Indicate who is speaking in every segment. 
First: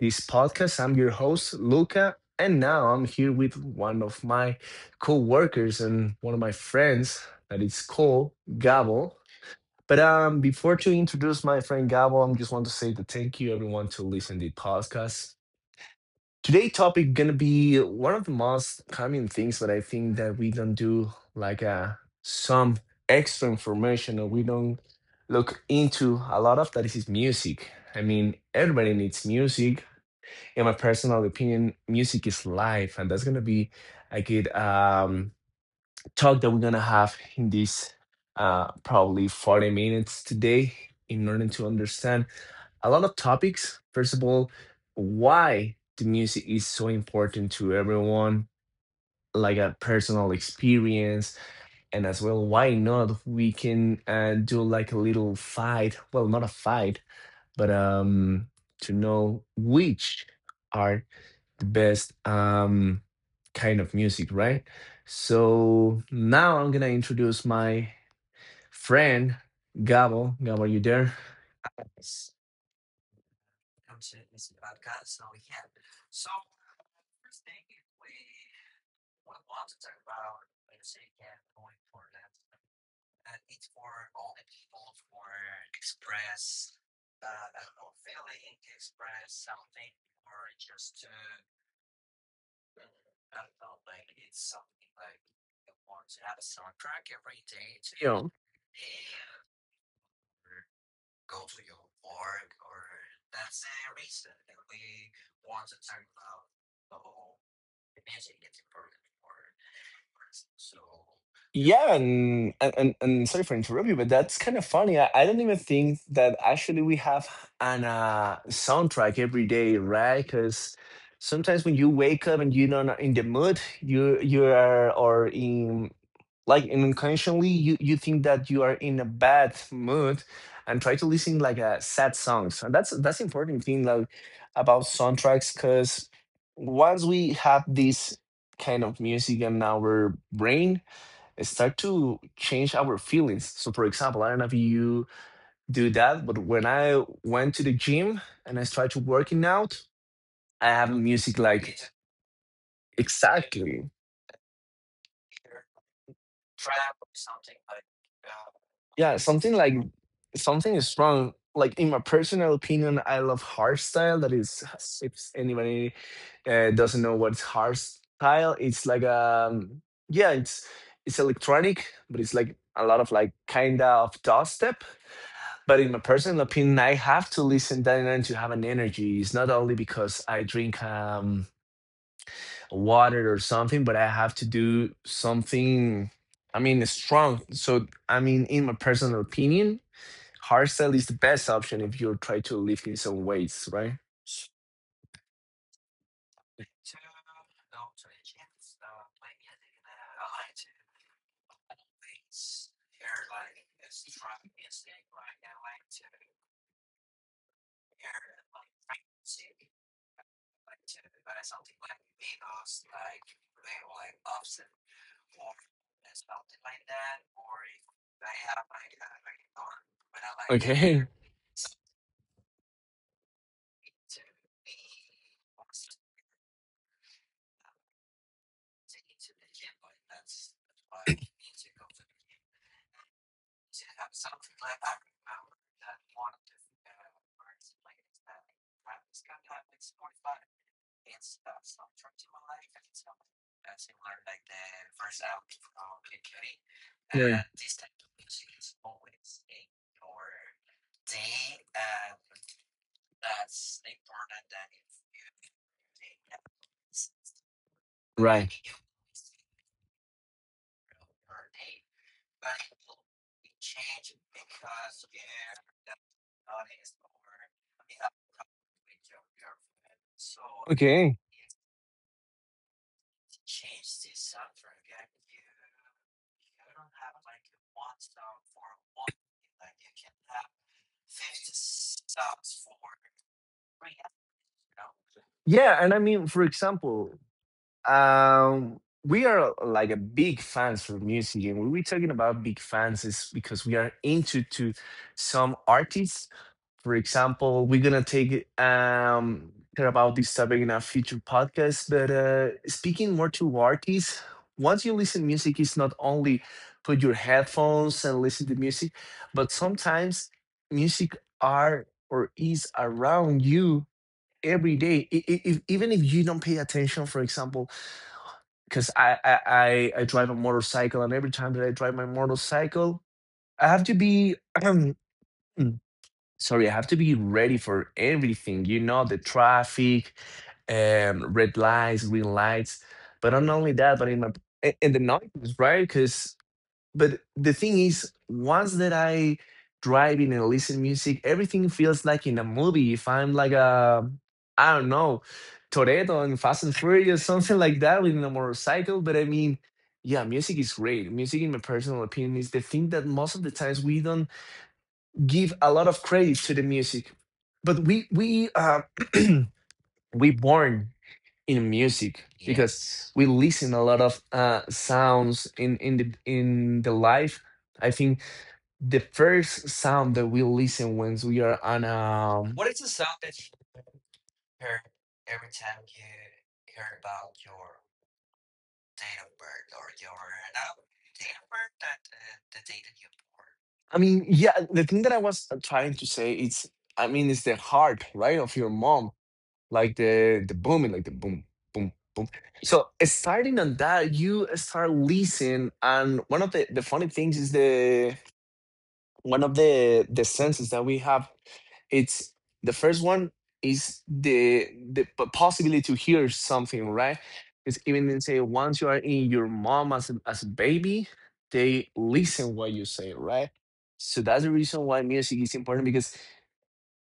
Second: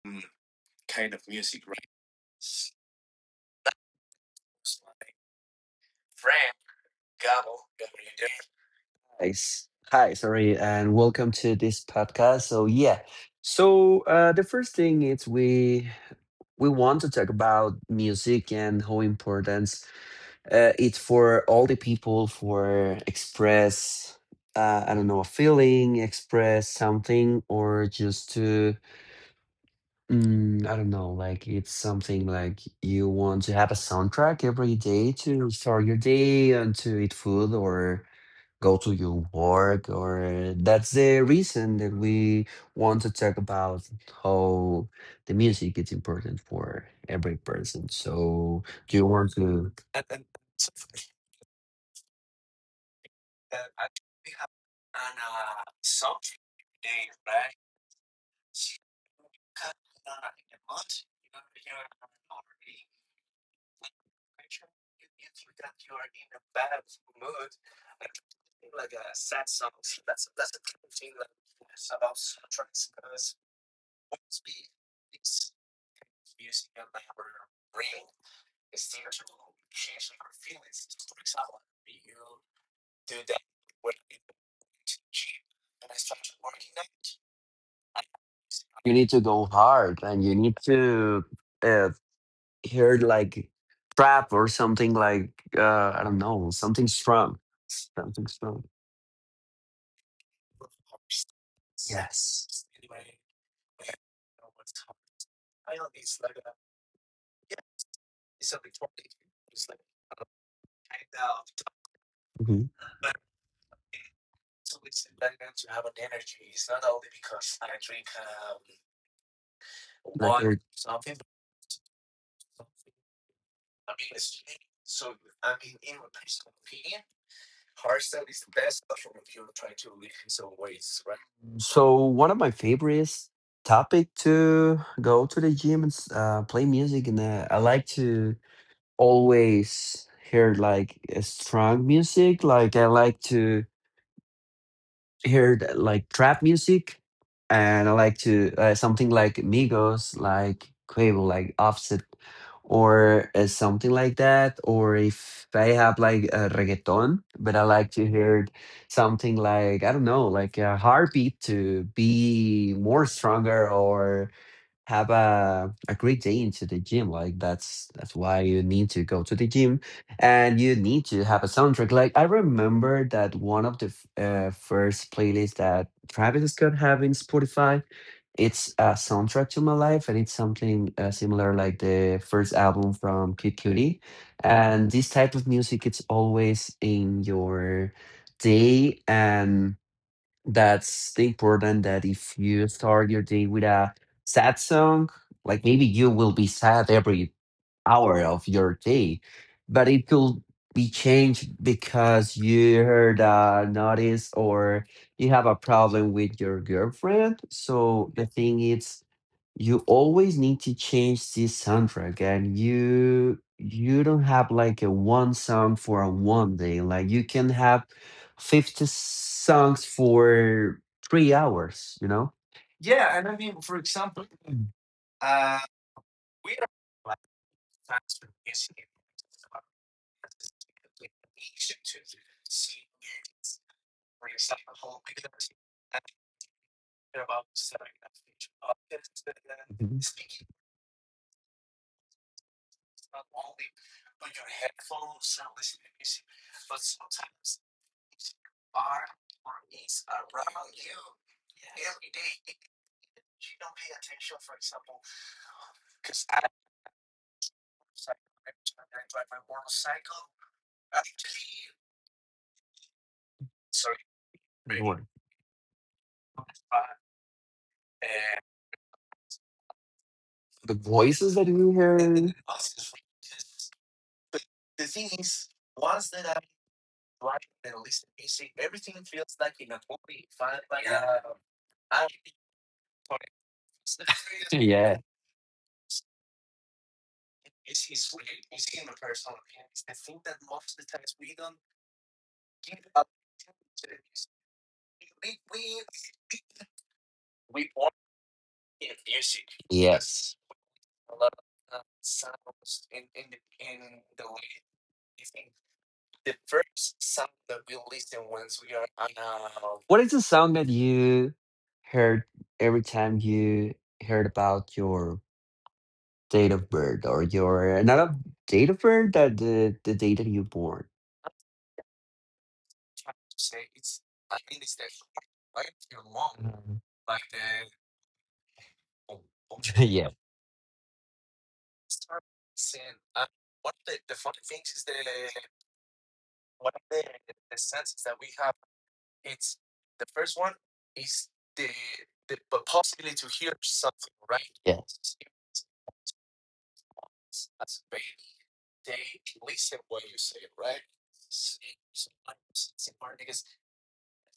Speaker 1: this podcast. I'm your host, Luca, and now I'm here with one of my co workers and one of my friends that is called Gabo. But before to introduce my friend Gabo, I am just want to say that thank you, everyone, to listen to the podcast. Today topic gonna be one of the most common things that I think that we don't do like some extra information or we don't look into a lot of that is music. I mean, everybody needs music. In my personal opinion, music is life, and that's gonna be a good talk that we're gonna have in this probably 40 minutes today in order to understand a lot of topics. First of all, why the music is so important to everyone, like a personal experience, and as well, why not we can do like a little fight. Well, not a fight, but to know which are the best kind of music, right? So now I'm gonna introduce my friend Gabo. Gabo, are you there?
Speaker 2: Guys, hi, sorry, and welcome to this podcast. So yeah, the first thing is we want to talk about music and how important it's for all the people for express I don't know, a feeling, express something, or just to I don't know, like it's something like you want to have a soundtrack every day to start your day and to eat food or go to your work. Or that's the reason that we want to talk about how the music is important for every person. So you
Speaker 1: Yeah,
Speaker 2: want to,
Speaker 1: and sorry for interrupting you, but that's kind of funny. I don't even think that actually we have an soundtrack every day, right? Because sometimes when you wake up and you're not in the mood, you are or in like unconsciously you think that you are in a bad mood and try to listen like a sad songs. And that's important thing like about soundtracks because once we have this kind of music in our brain start to change our feelings. So, for example, I don't know if you do that, but when I went to the gym and I started working out, I have music
Speaker 2: you need to
Speaker 1: like
Speaker 2: go hard and you need
Speaker 1: exactly,
Speaker 2: to uh, hear like trap or something like, I don't know,
Speaker 1: yeah, something
Speaker 2: something
Speaker 1: like
Speaker 2: strong.
Speaker 1: something is
Speaker 2: So
Speaker 1: wrong. Like in my personal opinion, I love hardstyle. That is, if
Speaker 2: yes.
Speaker 1: anybody doesn't know what's hardstyle, it's like yeah, it's electronic, but it's like a lot of like kind of dubstep.
Speaker 2: Mhm.
Speaker 1: But in my personal opinion, I have to listen that and to have an energy. It's not only because I drink
Speaker 2: Like
Speaker 1: water or something, but I have to do something. I mean, strong. So I mean, in my personal opinion, hardstyle is the best option if you try to lift in some weights, right?
Speaker 2: so one of my favorites topic to go to the gym and play music and I like to always hear like a strong music. Like I like to hear the, like trap music, and I like to, something like Migos, like Quavo, like Offset, or something like that. Or if I have like a reggaeton, but I like to
Speaker 1: Okay.
Speaker 2: hear something like, I don't know, like a heartbeat to be more stronger or have a great day into the gym. Like that's why you need to go to the gym, and you need to have a soundtrack. Like I remember that one of the first playlists that Travis Scott have in Spotify. It's a soundtrack to my life, and it's something similar like the first album from Kid Cudi.
Speaker 1: Yeah.
Speaker 2: And this type of music, it's always in your day, and that's the important that if you start your day with a sad song, like
Speaker 1: Right.
Speaker 2: maybe you will be sad every hour of your day, but it could be changed because you heard a notice or you have a problem with your girlfriend. So the
Speaker 1: Okay.
Speaker 2: thing is you always need to change this soundtrack, and you don't have like a one song for a one day. Like you can have 50 songs for 3 hours, you know,
Speaker 1: Yeah, and I mean, for
Speaker 2: about.
Speaker 1: example, we are like a big fans of music, and when we're talking about big fans, is because we are into to some artists. For example, we're gonna take care about this topic in our future podcast. But
Speaker 2: Mhm.
Speaker 1: speaking more to artists, once you listen music, it's not only put your headphones and listen to music, but sometimes music are or is around you every day. If, even if you don't pay attention, for example because I drive a motorcycle, and every time that I drive my motorcycle, I have to be um, sorry, I have to be ready for everything. You know, the traffic, red lights, green lights, but not only that,
Speaker 2: Voices
Speaker 1: but
Speaker 2: that
Speaker 1: in my
Speaker 2: you hear.
Speaker 1: in and the noise, right? Because but the thing is, once that I driving and listen music, everything feels like in a movie. If I'm like a, I don't know, Toretto and Fast and Furious, something
Speaker 2: Yeah,
Speaker 1: like that, with a motorcycle. But I mean, yeah, music is great. Music, in my personal opinion, is the thing that most of the times we don't give a lot of credit to the music, but we we born in music
Speaker 2: yes.
Speaker 1: because we listen a lot of sounds in the life. I think the first sound that we listen when we are on
Speaker 2: What is the song that you heard every time you heard about your date of birth, or your not a date of birth, the day that you born.
Speaker 1: I mean, yeah, the thing that I was trying to say is, I mean, it's the heart, right, of your mom,
Speaker 2: Um,
Speaker 1: like the booming, like the boom, boom, boom.
Speaker 2: yeah,
Speaker 1: So starting on that, you start listening, and one of the funny things is the one of the senses that we have it's the first one is the possibility to hear something, right?
Speaker 2: yeah.
Speaker 1: It's even they say once you are in your mom as a baby they listen what you say, right? So that's the reason why music is important because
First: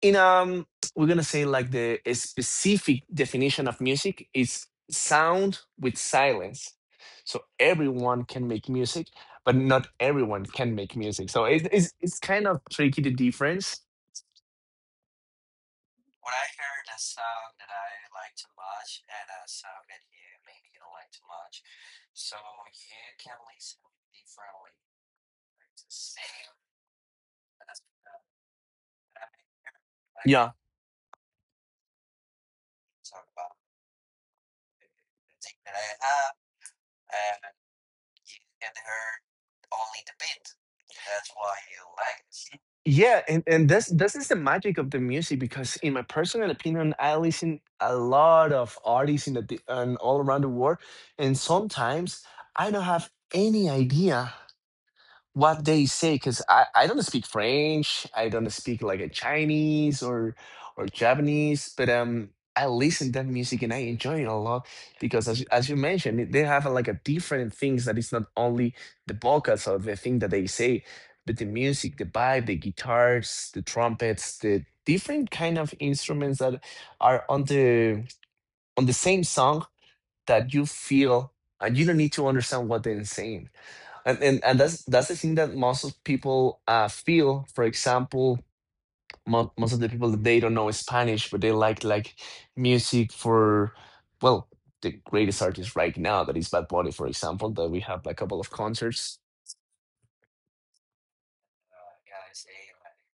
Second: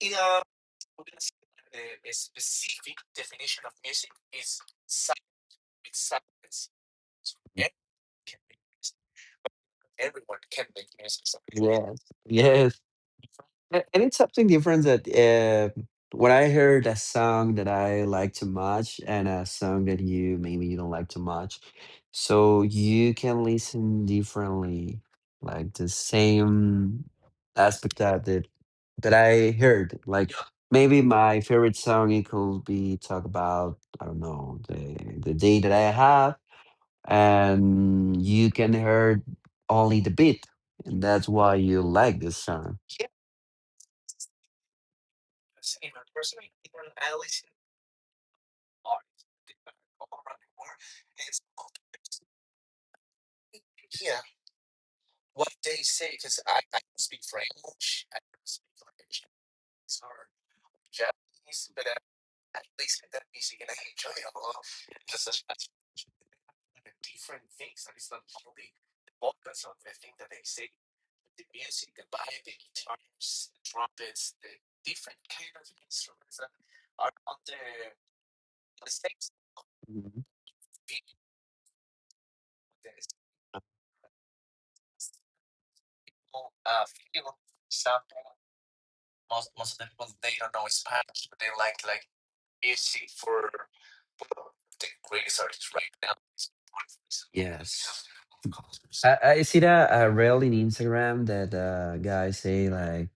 Speaker 1: in we're gonna say like the a specific definition of music is sound with silence, so everyone can make music but not everyone can make music, so it, it's
Speaker 2: Yes,
Speaker 1: it's kind of
Speaker 2: yes.
Speaker 1: tricky the difference.
Speaker 2: And it's something different that when I heard a song that I like too much and a song that you, maybe you don't like too much, so you can listen differently, like the same aspect that I heard. Like maybe my favorite song, it could be talk about, I don't know, the day that I have, and you can hear only the beat, and that's why you like this song.
Speaker 1: Yeah, and this this is the magic of the music because in my personal opinion, I listen a lot of artists in the and all around the world, and sometimes I don't have any idea what they say because I don't speak french, I don't speak like a chinese or japanese but I listen to that music and I enjoy it a lot because as, as you mentioned they have like a different things that it's not only the vocals or the thing that they say but the music, the vibe, the guitars, the trumpets, the different kind of instruments that are on the same song that you feel and you don't need to understand what they're saying, and, and that's the thing that most of people feel. For example, most of the people that they don't know Spanish, but they like music for, well, the greatest artist right now that is Bad Bunny, for example. That we have
Speaker 2: Yes.
Speaker 1: like a couple of concerts.
Speaker 2: I see that rarely in Instagram that guys say like,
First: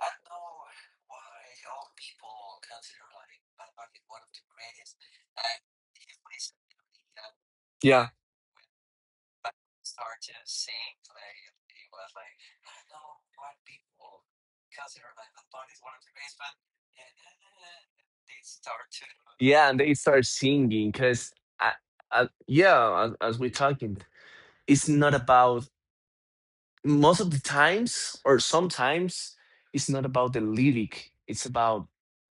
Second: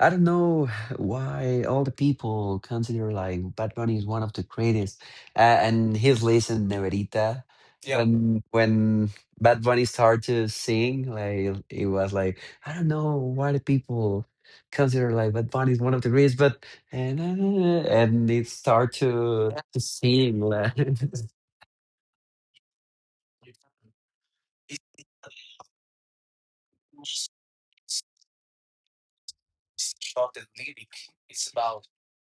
Speaker 2: I don't know why all the people consider like Bad Bunny is one of the greatest, and his list in Neverita.
Speaker 1: Yeah,
Speaker 2: When Bad Bunny started to sing, like it was like, I don't know why the people consider like Bad Bunny is one of the greatest, but, and it start to
Speaker 1: yeah,
Speaker 2: to
Speaker 1: and they start
Speaker 2: sing like.
Speaker 1: singing because, I, I, yeah, as we're talking, it's not about most of the times or sometimes it's not about the lyric. It's about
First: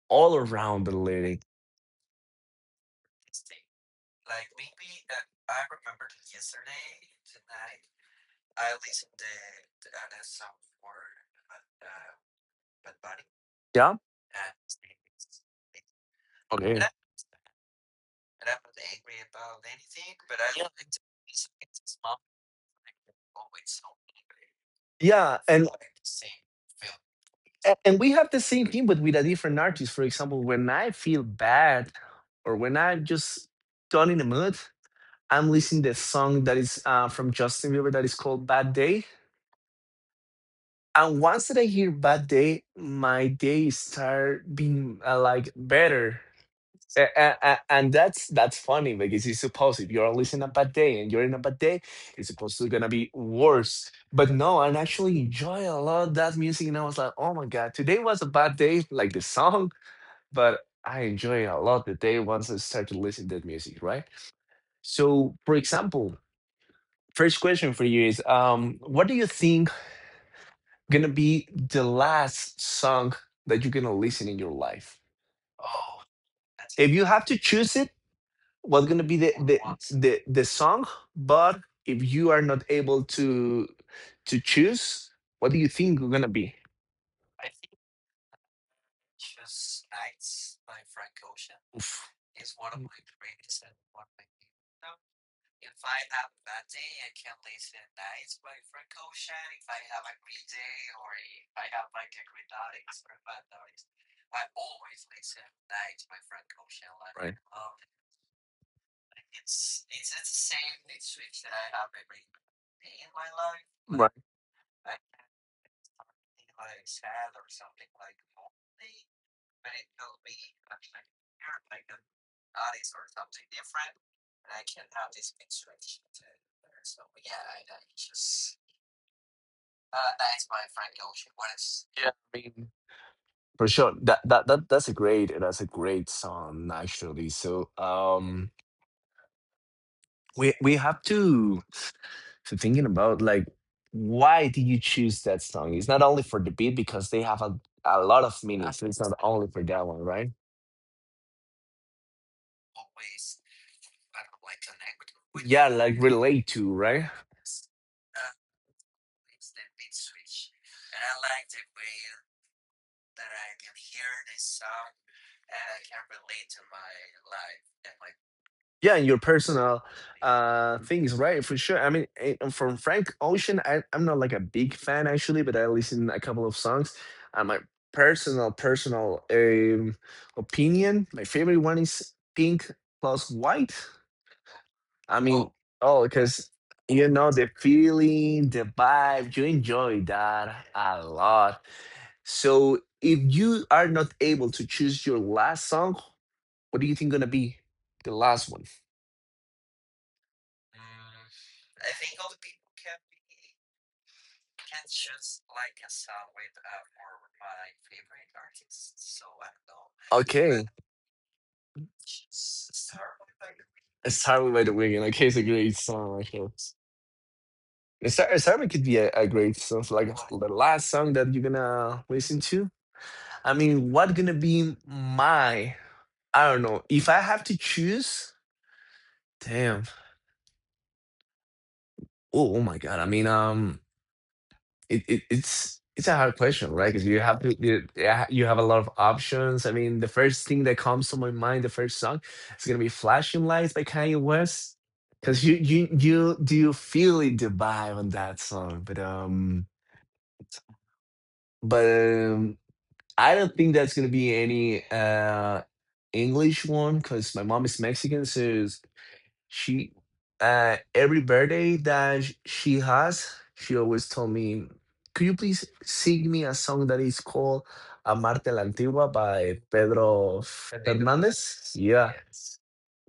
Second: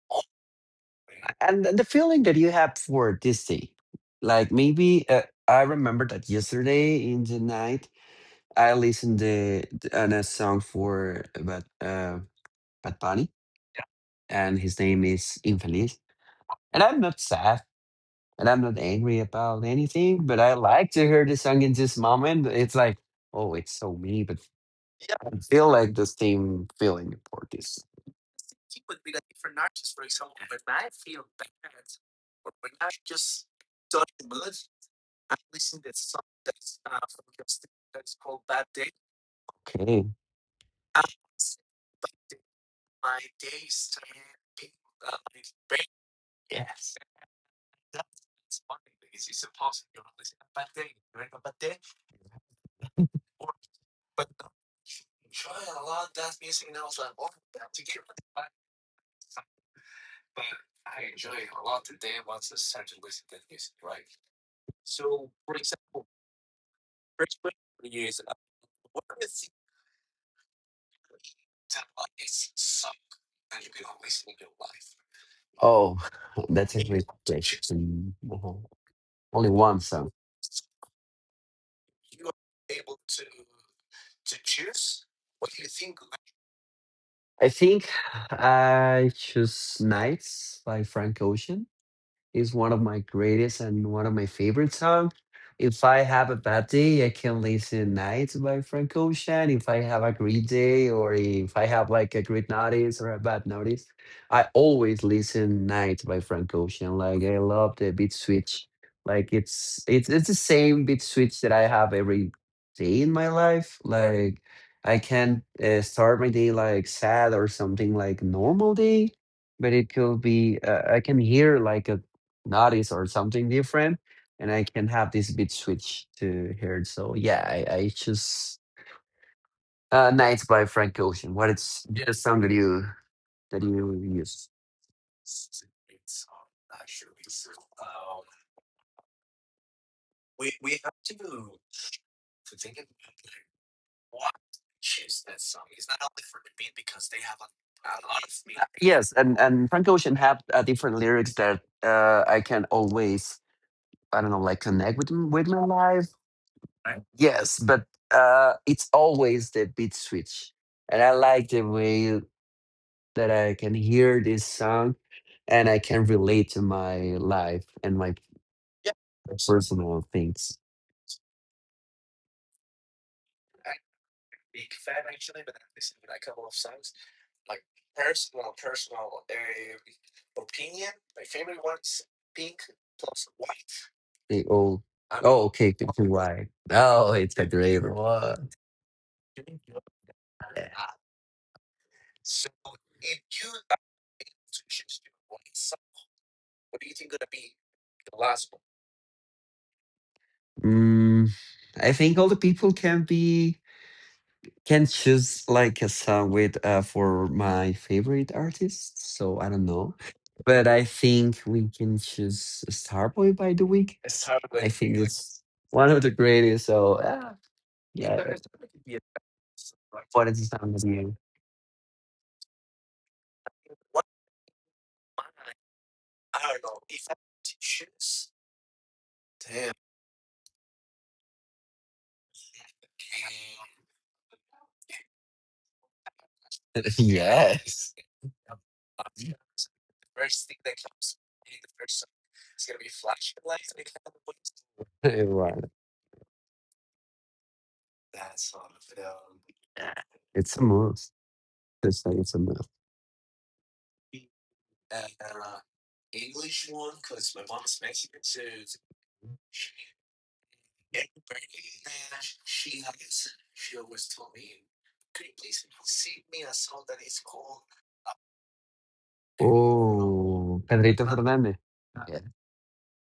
Speaker 1: all around the lyric.
Speaker 2: And the feeling that you have for this day, like maybe I remember that yesterday in the night I listened to on a song for, but Bad Bunny,
Speaker 1: Yeah.
Speaker 2: and his name is infeliz,
Speaker 1: Okay.
Speaker 2: and I'm not sad and I'm not angry about anything, but I like to hear the song in this moment. It's like, oh, it's so me, but I
Speaker 1: Yeah,
Speaker 2: don't
Speaker 1: and
Speaker 2: feel like the same feeling for this.
Speaker 1: and we have the same thing, but with a different artist. For example, when I feel bad or when I'm just not in the mood, I'm listening the song that is from Justin Bieber that is called "Bad Day."
Speaker 2: Okay.
Speaker 1: And once that I hear "Bad Day," my day start being like better. And that's funny because it's supposed if you're listening a bad day and you're in a bad day, it's supposed to gonna be worse. But no, I actually enjoy a lot of that music, and I was like, oh my god, today was a bad day, like the song, but I enjoy a lot the day once I start to listen to that music, right? So, for example, first question for you is, what do you think gonna be the last song that you're gonna listen in your life?
Speaker 2: Oh,
Speaker 1: Oh,
Speaker 2: that's a
Speaker 1: if
Speaker 2: great
Speaker 1: you have to choose it,
Speaker 2: question.
Speaker 1: what's going to be the,
Speaker 2: Only
Speaker 1: the
Speaker 2: one song.
Speaker 1: the the song, but if you are not able to choose, what do you think it's going to be?
Speaker 2: I think I choose Nights by Frank Ocean.
Speaker 1: Oof.
Speaker 2: Is one of my greatest and one of my favorite songs. If I have a bad day, I can listen Nights by Frank Ocean. If I have a great day or if I have like a great notice or a bad notice, I always listen Nights by Frank Ocean. Like
Speaker 1: Right.
Speaker 2: I love the beat switch. Like it's the same beat switch that I have every day in my life.
Speaker 1: Right.
Speaker 2: Like I can start my day like sad or something like normal day, but it could be, I can hear like a notice or something different, and I can have this beat switch to here. So yeah, I choose Nights by Frank Ocean. What is
Speaker 1: Yeah,
Speaker 2: the
Speaker 1: I
Speaker 2: song that
Speaker 1: mean
Speaker 2: you, that
Speaker 1: for sure
Speaker 2: you
Speaker 1: that, that
Speaker 2: use?
Speaker 1: that that's a great that's a great song actually, so we have to thinking about like why do you choose that song, it's not only for the beat because they have a lot of meanings so it's
Speaker 2: Yes,
Speaker 1: not
Speaker 2: and
Speaker 1: only for
Speaker 2: and
Speaker 1: that
Speaker 2: Frank
Speaker 1: one,
Speaker 2: Ocean
Speaker 1: right?
Speaker 2: have different lyrics that I can always, I don't know, like connect with my
Speaker 1: Yeah, like
Speaker 2: life.
Speaker 1: relate to, right?
Speaker 2: Yes, but uh, it's always the beat switch, and I like the way that I can hear this song, and I can relate to my life and my
Speaker 1: Yeah, and your personal
Speaker 2: personal things.
Speaker 1: things, right? For sure, I mean from frank ocean I, I'm not like a big fan actually but I listen a couple of songs, my personal opinion my favorite one is pink plus white,
Speaker 2: They all.
Speaker 1: I
Speaker 2: Oh
Speaker 1: mean,
Speaker 2: okay,
Speaker 1: oh
Speaker 2: countrywide.
Speaker 1: because you
Speaker 2: Oh,
Speaker 1: know
Speaker 2: it's a
Speaker 1: the
Speaker 2: great
Speaker 1: feeling
Speaker 2: one.
Speaker 1: the vibe you enjoy that a lot, so if you are not able to choose your last song, what do you think gonna be the last one?
Speaker 2: Mm, I think all the people can be, can choose like a song with for my favorite artist. So I don't know,
Speaker 1: Okay.
Speaker 2: but I think we can choose Starboy by the Week.
Speaker 1: It's Tyler by
Speaker 2: I
Speaker 1: the
Speaker 2: think
Speaker 1: Weeknd. Like he's
Speaker 2: it's
Speaker 1: a great
Speaker 2: one of the
Speaker 1: song right here.
Speaker 2: greatest. So
Speaker 1: It's
Speaker 2: yeah.
Speaker 1: Tyler could be a great song. So, like
Speaker 2: What is
Speaker 1: the
Speaker 2: the song with
Speaker 1: last song
Speaker 2: you?
Speaker 1: that you're gonna listen to. I mean, what gonna be my? I don't know. If I have to choose, damn. Oh, oh my god. I mean, it's a hard question, right? Because you have to you,
Speaker 2: Yes,
Speaker 1: yeah, you have a lot of options. I mean, the first thing that comes to my mind, the first song, is gonna be "Flashing Lights" by Kanye West.
Speaker 2: it
Speaker 1: Because you
Speaker 2: was.
Speaker 1: you you do you feel it, the vibe on that song, but um,
Speaker 2: It's a must.
Speaker 1: but
Speaker 2: It's like it's a
Speaker 1: um,
Speaker 2: must.
Speaker 1: I don't think that's gonna be any English one because my mom is Mexican, so she every birthday that she has, she always told me, "Could you please sing me a song that is called Amarte la Antigua by Pedro Pedrito
Speaker 2: Oh,
Speaker 1: Fernandez?"
Speaker 2: Pedrito Fernández.
Speaker 1: Fernandez. Yeah.
Speaker 2: Yeah.
Speaker 1: Yes.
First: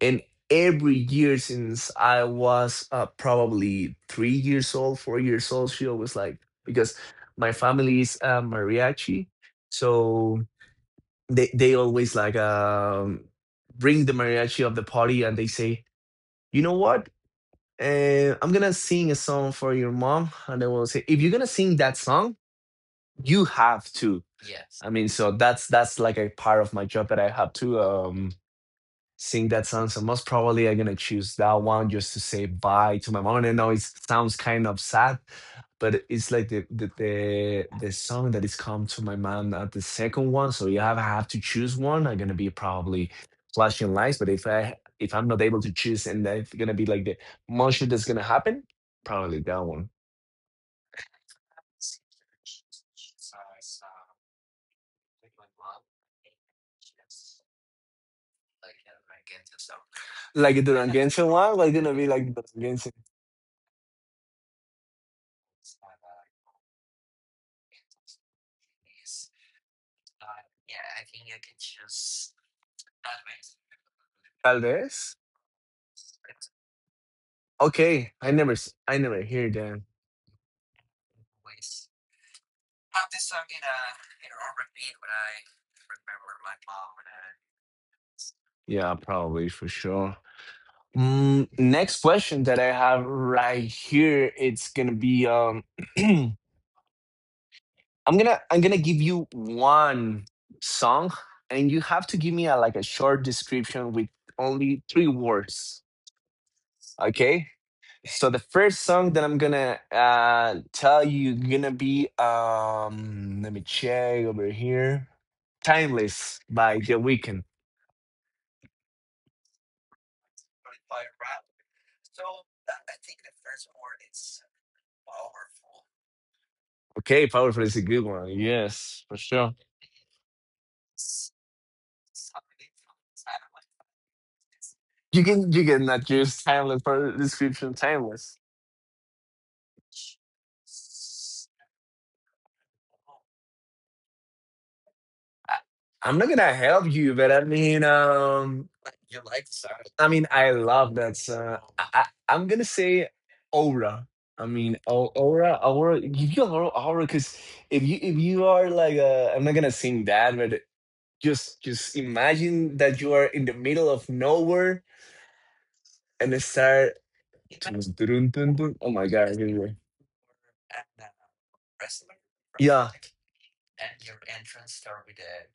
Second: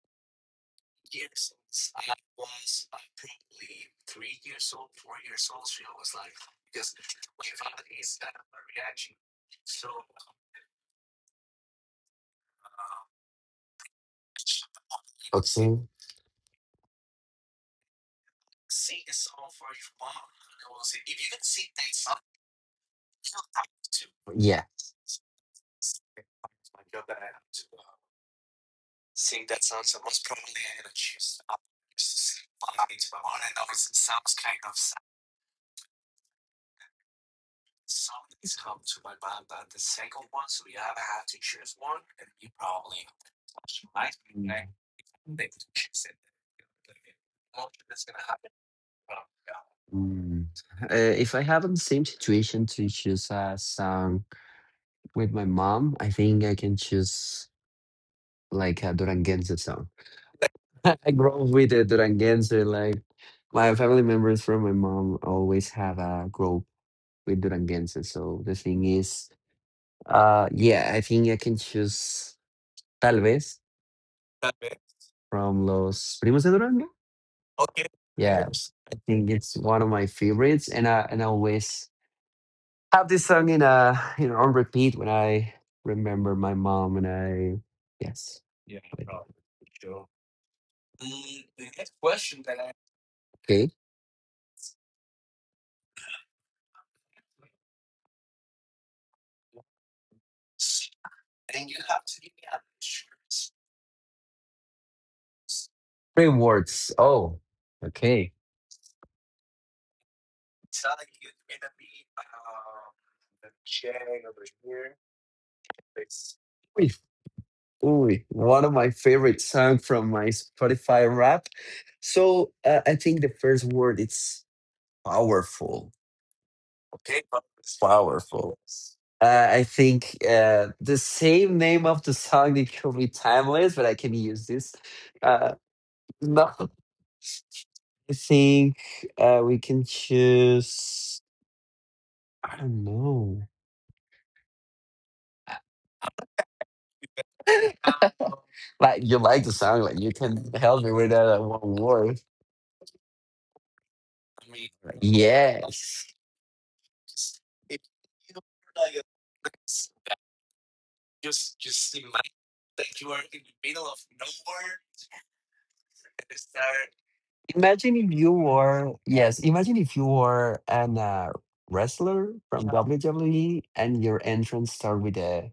Speaker 1: And every year since I was probably 3 years old, 4 years old, she always like, because my family is mariachi, so they always like, bring the mariachi of the party, and they
Speaker 2: Okay.
Speaker 1: say, you know what? And I'm gonna sing a song for your mom, and I will say, if you're gonna sing that song, you have to.
Speaker 2: Yeah.
Speaker 1: I mean, so that's like a part of my job that I have to sing that song. So most probably I'm gonna choose that one just to say bye to my mom. And I know it sounds kind of sad, but it's like the song that is come to my mind at the second one. So you have I have to choose one. I'm gonna be probably flashing lights. But if I'm not able to choose and that's gonna be like the most shit that's gonna happen, probably that one.
Speaker 2: Mm. If I have the same situation to choose a song with my mom, I think I can choose like a Duranguense song.
Speaker 1: Like the
Speaker 2: I
Speaker 1: Duranguense
Speaker 2: grow up
Speaker 1: one,
Speaker 2: with
Speaker 1: like
Speaker 2: the
Speaker 1: gonna be like
Speaker 2: Duranguense.
Speaker 1: Duranguense.
Speaker 2: Like my family members from my mom always have a group with Duranguense. So the thing is, yeah, I think I can choose Tal vez
Speaker 1: Tal vez.
Speaker 2: from Los Primos de Durango.
Speaker 1: Okay, I
Speaker 2: Yeah,
Speaker 1: never
Speaker 2: I
Speaker 1: I never
Speaker 2: think
Speaker 1: hear
Speaker 2: it's
Speaker 1: that.
Speaker 2: one of my favorites, and I, and I always have this song in, uh, you know, on repeat when I remember my mom and I, yes.
Speaker 1: Yeah,
Speaker 2: Wait,
Speaker 1: probably for sure. Mm, next question that I have right
Speaker 2: okay.
Speaker 1: here, it's gonna be I'm I'm gonna give you one song and you have to give me a like a short description with only three words.
Speaker 2: Three words, oh.
Speaker 1: Okay? So
Speaker 2: Okay.
Speaker 1: the first song that I'm gonna tell you gonna be let me check over here. Timeless by
Speaker 2: Ooh,
Speaker 1: The Weeknd.
Speaker 2: ooh, one of my favorite song from my Spotify rap. So I think the first word it's powerful. Okay,
Speaker 1: Okay, powerful is
Speaker 2: it's
Speaker 1: a good one.
Speaker 2: powerful.
Speaker 1: Yes, for sure.
Speaker 2: I think the same name of the song, it could be timeless, but I can use this.
Speaker 1: You can
Speaker 2: Uh,
Speaker 1: you can not use
Speaker 2: no,
Speaker 1: timeless for description
Speaker 2: I
Speaker 1: timeless.
Speaker 2: think we can choose. I don't know.
Speaker 1: I, I'm not gonna help you, but I mean,
Speaker 2: Like you like the song, like
Speaker 1: I
Speaker 2: you
Speaker 1: mean, I
Speaker 2: can help me
Speaker 1: love
Speaker 2: with
Speaker 1: that
Speaker 2: that
Speaker 1: song.
Speaker 2: one word.
Speaker 1: I'm gonna say aura. I mean, aura, aura.
Speaker 2: Yes.
Speaker 1: Give you aura, aura, because if you are like, I'm not gonna sing that, but just imagine that you are in the middle of nowhere and it start. Dun,
Speaker 2: Imagine if
Speaker 1: dun,
Speaker 2: you
Speaker 1: dun, dun. Oh
Speaker 2: were,
Speaker 1: my god,
Speaker 2: yes.
Speaker 1: here we go.
Speaker 2: Imagine if you were an wrestler from
Speaker 1: Yeah.
Speaker 2: WWE and your entrance start with a,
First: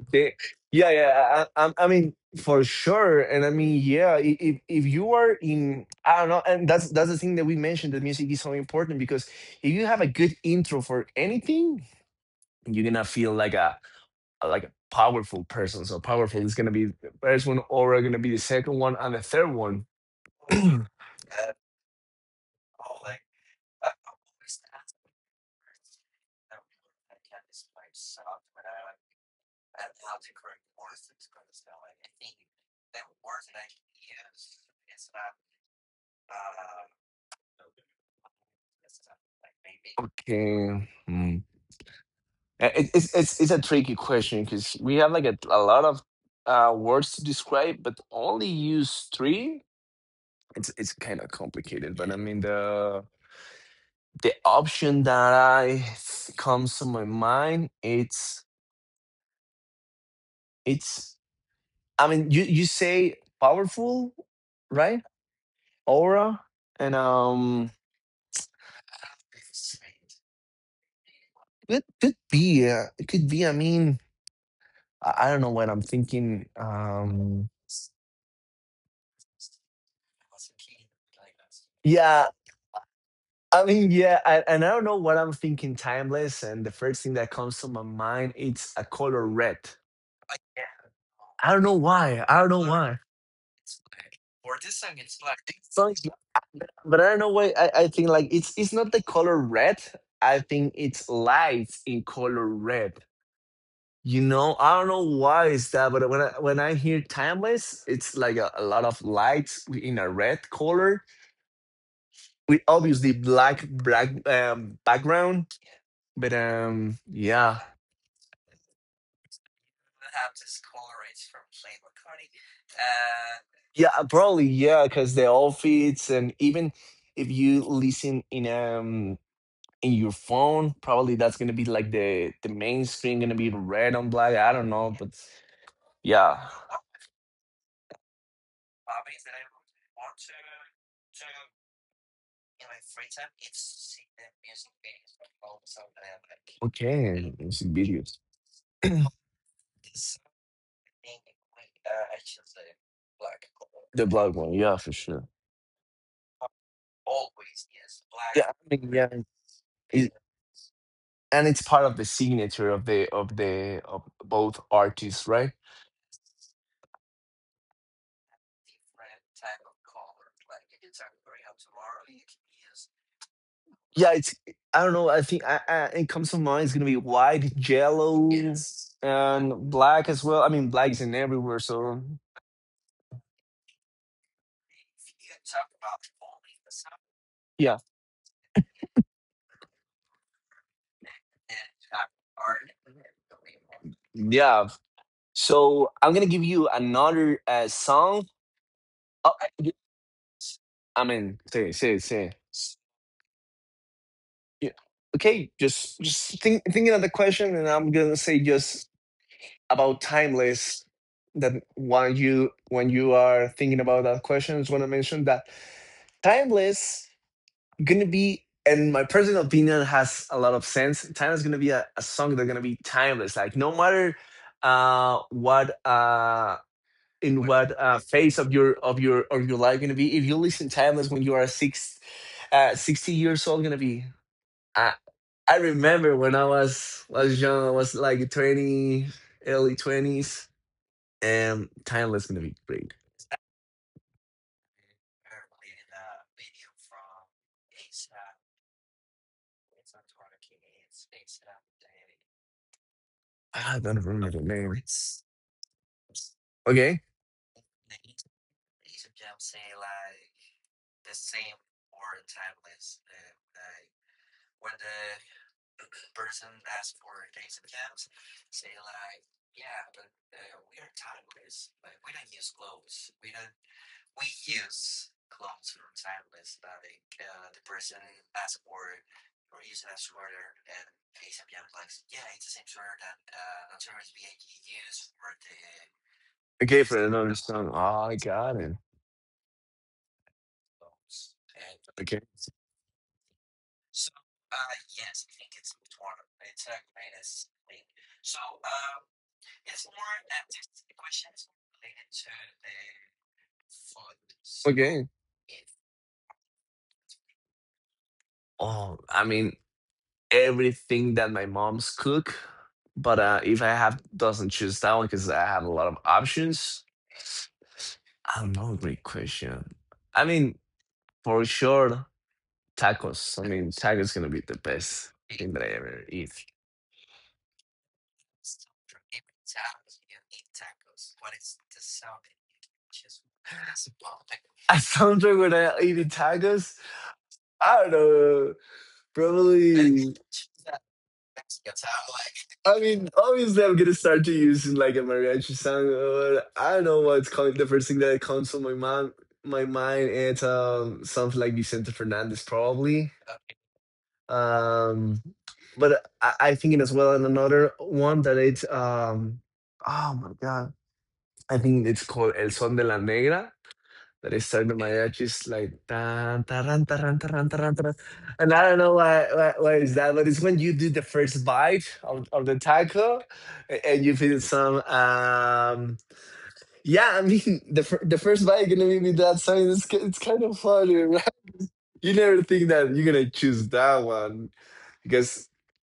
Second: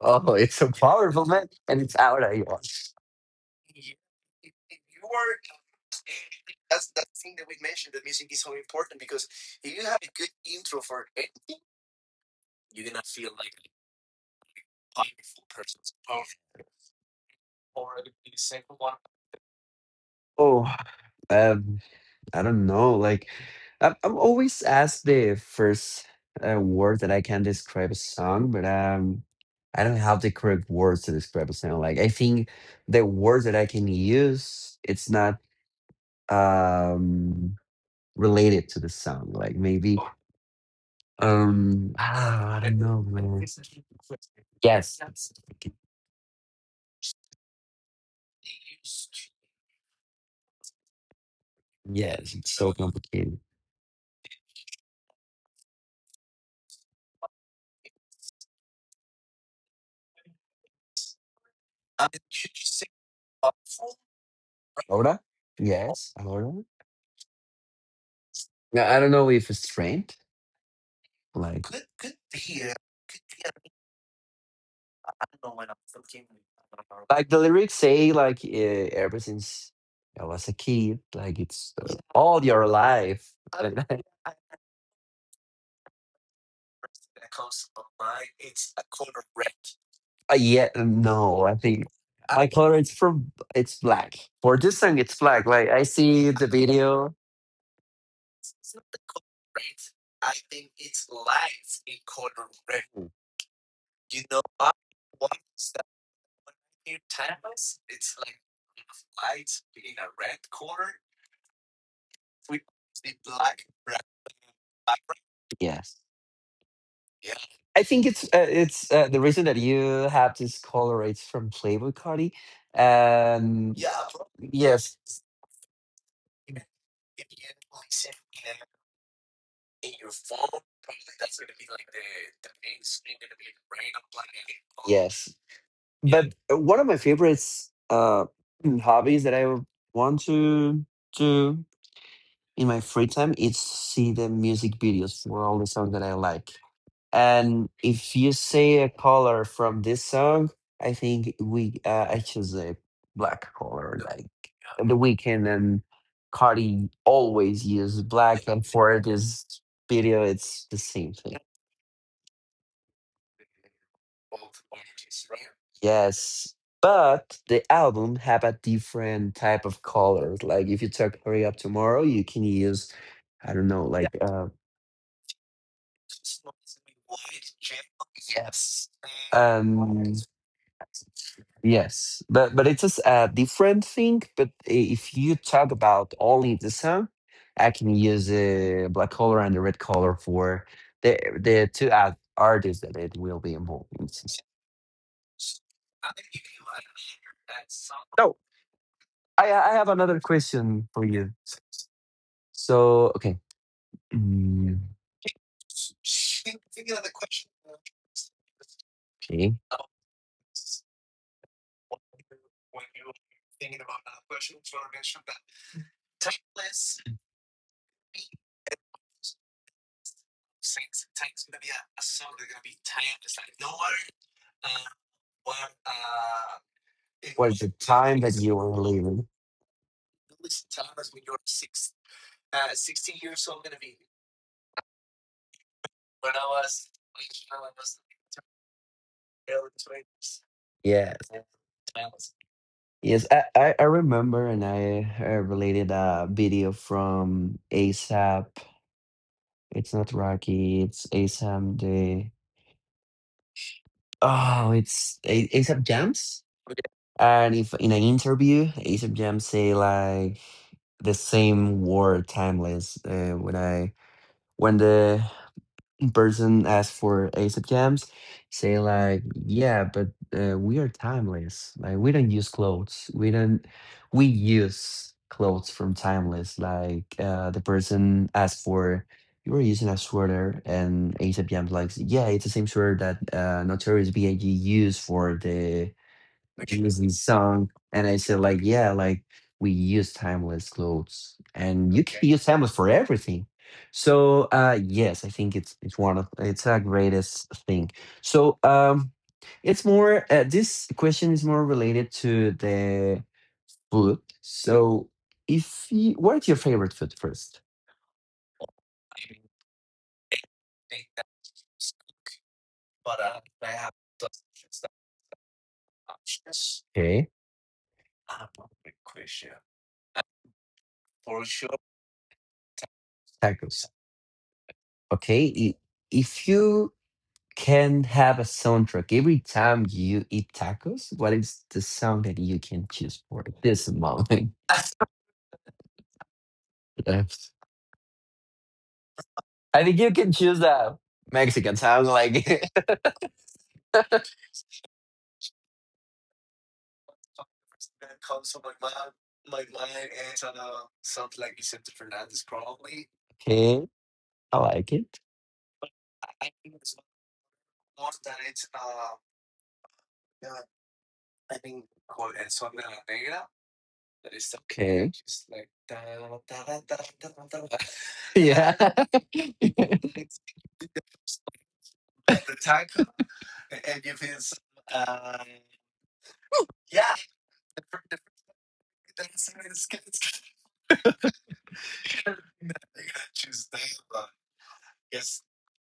Speaker 2: oh,
Speaker 1: Okay.
Speaker 2: it's so
Speaker 1: Yeah,
Speaker 2: powerful,
Speaker 1: yeah.
Speaker 2: man, and
Speaker 1: I
Speaker 2: it's
Speaker 1: mean,
Speaker 2: out of you.
Speaker 1: for sure. And I mean, yeah. If you are in, I don't know, and that's the thing that we mentioned. That music is so important because if you have a good intro for anything, you're gonna feel like a powerful person. So powerful is gonna be the first one, or gonna be the second one, and the third one.
Speaker 2: Oh,
Speaker 1: Okay.
Speaker 2: um, I don't know. Like, I'm always asked the first word that I can describe a song, but I don't have the correct words to describe a song. Like, I think the words that I can use, it's not um related to the song. Like, maybe
Speaker 1: Hmm.
Speaker 2: ah, I don't
Speaker 1: It,
Speaker 2: know, man.
Speaker 1: it's a tricky question because we
Speaker 2: Yes,
Speaker 1: have like a lot of words to describe, but only use three. It's kind of complicated, but I
Speaker 2: yes,
Speaker 1: mean
Speaker 2: it's so complicated.
Speaker 1: the option that I comes to my mind, it's I mean you say powerful, right?
Speaker 2: Laura? Yes,
Speaker 1: Aura
Speaker 2: Laura.
Speaker 1: and
Speaker 2: No, I don't know if it's trained. Like.
Speaker 1: could be it could be. I mean
Speaker 2: I
Speaker 1: I don't
Speaker 2: don't know
Speaker 1: know
Speaker 2: when I'm
Speaker 1: what I'm
Speaker 2: 15.
Speaker 1: thinking.
Speaker 2: I don't know. Like the lyrics say, like, eh, ever since I was a kid, like it's
Speaker 1: Yeah,
Speaker 2: all your life.
Speaker 1: I
Speaker 2: And I-
Speaker 1: mean, yeah, and I don't know what I'm thinking. Timeless, and the first thing that comes to my mind it's a color red.
Speaker 2: yeah, no, I
Speaker 1: I don't
Speaker 2: think
Speaker 1: know why.
Speaker 2: my
Speaker 1: I don't know
Speaker 2: color it's
Speaker 1: why.
Speaker 2: from, it's black. For
Speaker 1: For
Speaker 2: this
Speaker 1: this
Speaker 2: song,
Speaker 1: song
Speaker 2: it's
Speaker 1: it's
Speaker 2: black.
Speaker 1: black.
Speaker 2: Like
Speaker 1: This
Speaker 2: I
Speaker 1: song is
Speaker 2: see the
Speaker 1: black,
Speaker 2: video.
Speaker 1: but I don't know why I think like it's not the color red. I think it's lights in color red. You know, I don't know why is that, but when I hear timeless, it's like a lot of lights in a red color with obviously black black background.
Speaker 2: Yes,
Speaker 1: But yeah.
Speaker 2: I think it's the reason that you have this color. It's from Playboy Cardi, and
Speaker 1: Yeah, probably
Speaker 2: yes,
Speaker 1: yeah, because the outfits and even if you listen in your phone. Probably that's gonna be like the main screen gonna be red on black. I don't know, but
Speaker 2: yes. But
Speaker 1: yeah.
Speaker 2: one of my favorites hobbies that want to do in my free time is see the music videos for all the songs that I like.
Speaker 1: Okay, let me
Speaker 2: And
Speaker 1: see
Speaker 2: if
Speaker 1: videos.
Speaker 2: you say a color from this song, I think we, I choose a black color.
Speaker 1: The
Speaker 2: Like
Speaker 1: black one, yeah, for
Speaker 2: the
Speaker 1: sure.
Speaker 2: weekend and Cardi
Speaker 1: Oh,
Speaker 2: always use black,
Speaker 1: yeah,
Speaker 2: and
Speaker 1: I mean,
Speaker 2: for
Speaker 1: yeah,
Speaker 2: this
Speaker 1: it,
Speaker 2: video, it's the same thing.
Speaker 1: and it's part of the signature of the of the of both artists, right?
Speaker 2: Yes, but the album have a different type of colors. Like if you talk Hurry Up Tomorrow, you can use, I don't know, yeah,
Speaker 1: Yeah,
Speaker 2: like
Speaker 1: it's
Speaker 2: uh,
Speaker 1: I don't know. I think it comes to mind. It's gonna be white, yellow,
Speaker 2: yes.
Speaker 1: yes, and black
Speaker 2: Um,
Speaker 1: as well. I mean, black is in everywhere, so
Speaker 2: yes, but it's a a different thing, but if you talk about only the song, I
Speaker 1: yeah,
Speaker 2: can use the black color and the red color for the two ad artists that it will be involved. In.
Speaker 1: yeah. So I'm gonna give you another song.
Speaker 2: So
Speaker 1: Oh,
Speaker 2: I I have another question for
Speaker 1: I
Speaker 2: you.
Speaker 1: mean, say, say, say. S-
Speaker 2: So okay.
Speaker 1: yeah.
Speaker 2: Mm,
Speaker 1: Okay, just think, thinking of the question, and I'm gonna say just
Speaker 2: okay.
Speaker 1: about timeless. That when you are thinking about that question, I just want to mention that timeless gonna be, and my personal opinion has a lot of sense. Timeless gonna be a song that's gonna be timeless. Like no matter what in
Speaker 2: Was the
Speaker 1: what
Speaker 2: time that
Speaker 1: phase of
Speaker 2: you
Speaker 1: your
Speaker 2: were
Speaker 1: of your
Speaker 2: leaving.
Speaker 1: of your life gonna be if you listen timeless when you are six 60 years old gonna be i I remember when I was young I was like 20, early 20s,
Speaker 2: Yes.
Speaker 1: and timeless gonna be great.
Speaker 2: Yes, I remember and I related a video from ASAP. It's not Rocky, it's ASAP the,
Speaker 1: Ah, I don't remember the
Speaker 2: oh,
Speaker 1: name.
Speaker 2: it's ASAP Jams.
Speaker 1: Okay.
Speaker 2: And if in an interview ASAP Jams say like the same word timeless when I, when the person asks for ASAP Jams, say like, yeah, but we are timeless. Like we don't use clothes. We don't. We use clothes from timeless. Like the person asked for. You were using a sweater, and ASAP Jam's like, yeah, it's the same sweater that Notorious B.I.G. used for the like it
Speaker 1: Okay,
Speaker 2: was
Speaker 1: for another
Speaker 2: song,
Speaker 1: song, oh
Speaker 2: and I
Speaker 1: I
Speaker 2: said
Speaker 1: got
Speaker 2: like,
Speaker 1: it.
Speaker 2: yeah, like we use timeless clothes, and you can
Speaker 1: Okay.
Speaker 2: use timeless for everything. So yes, I think it's one of it's a greatest thing. So it's more this question is more related to the food.
Speaker 1: Okay,
Speaker 2: So if you- what's your favorite food first?
Speaker 1: oh I mean, everything that my mom's cook, but if I have doesn't choose that one because I have a lot of options.
Speaker 2: Okay,
Speaker 1: I don't know. Great question. I mean, for sure, tacos. I mean,
Speaker 2: tacos.
Speaker 1: tacos gonna be the best
Speaker 2: okay
Speaker 1: thing that I
Speaker 2: i-
Speaker 1: ever eat.
Speaker 2: if you can have a soundtrack, every time you eat tacos, what is the song that you can choose for this moment?
Speaker 1: I sound like when I eat tacos. I don't know.
Speaker 2: I think you
Speaker 1: Probably.
Speaker 2: can choose a Mexican sound, like it.
Speaker 1: I mean, obviously, I'm gonna start to use like a mariachi song. Or I don't know what's coming. The first thing that comes to my mind, it's something like Vicente Fernandez, probably.
Speaker 2: Okay, I like it.
Speaker 1: Um, but I thinking as well, and another one that it's oh my god, I think it's called El Son de la Negra. Then they start the
Speaker 2: Okay.
Speaker 1: mariachis like tan taran taran taran taran taran, and I
Speaker 2: Yeah.
Speaker 1: don't know why is that, but it's when you do the first bite of the taco, and you feel some yeah. I mean the the first bite gonna be with that song. It's it's kind of funny, right? You never think that you're gonna choose that one because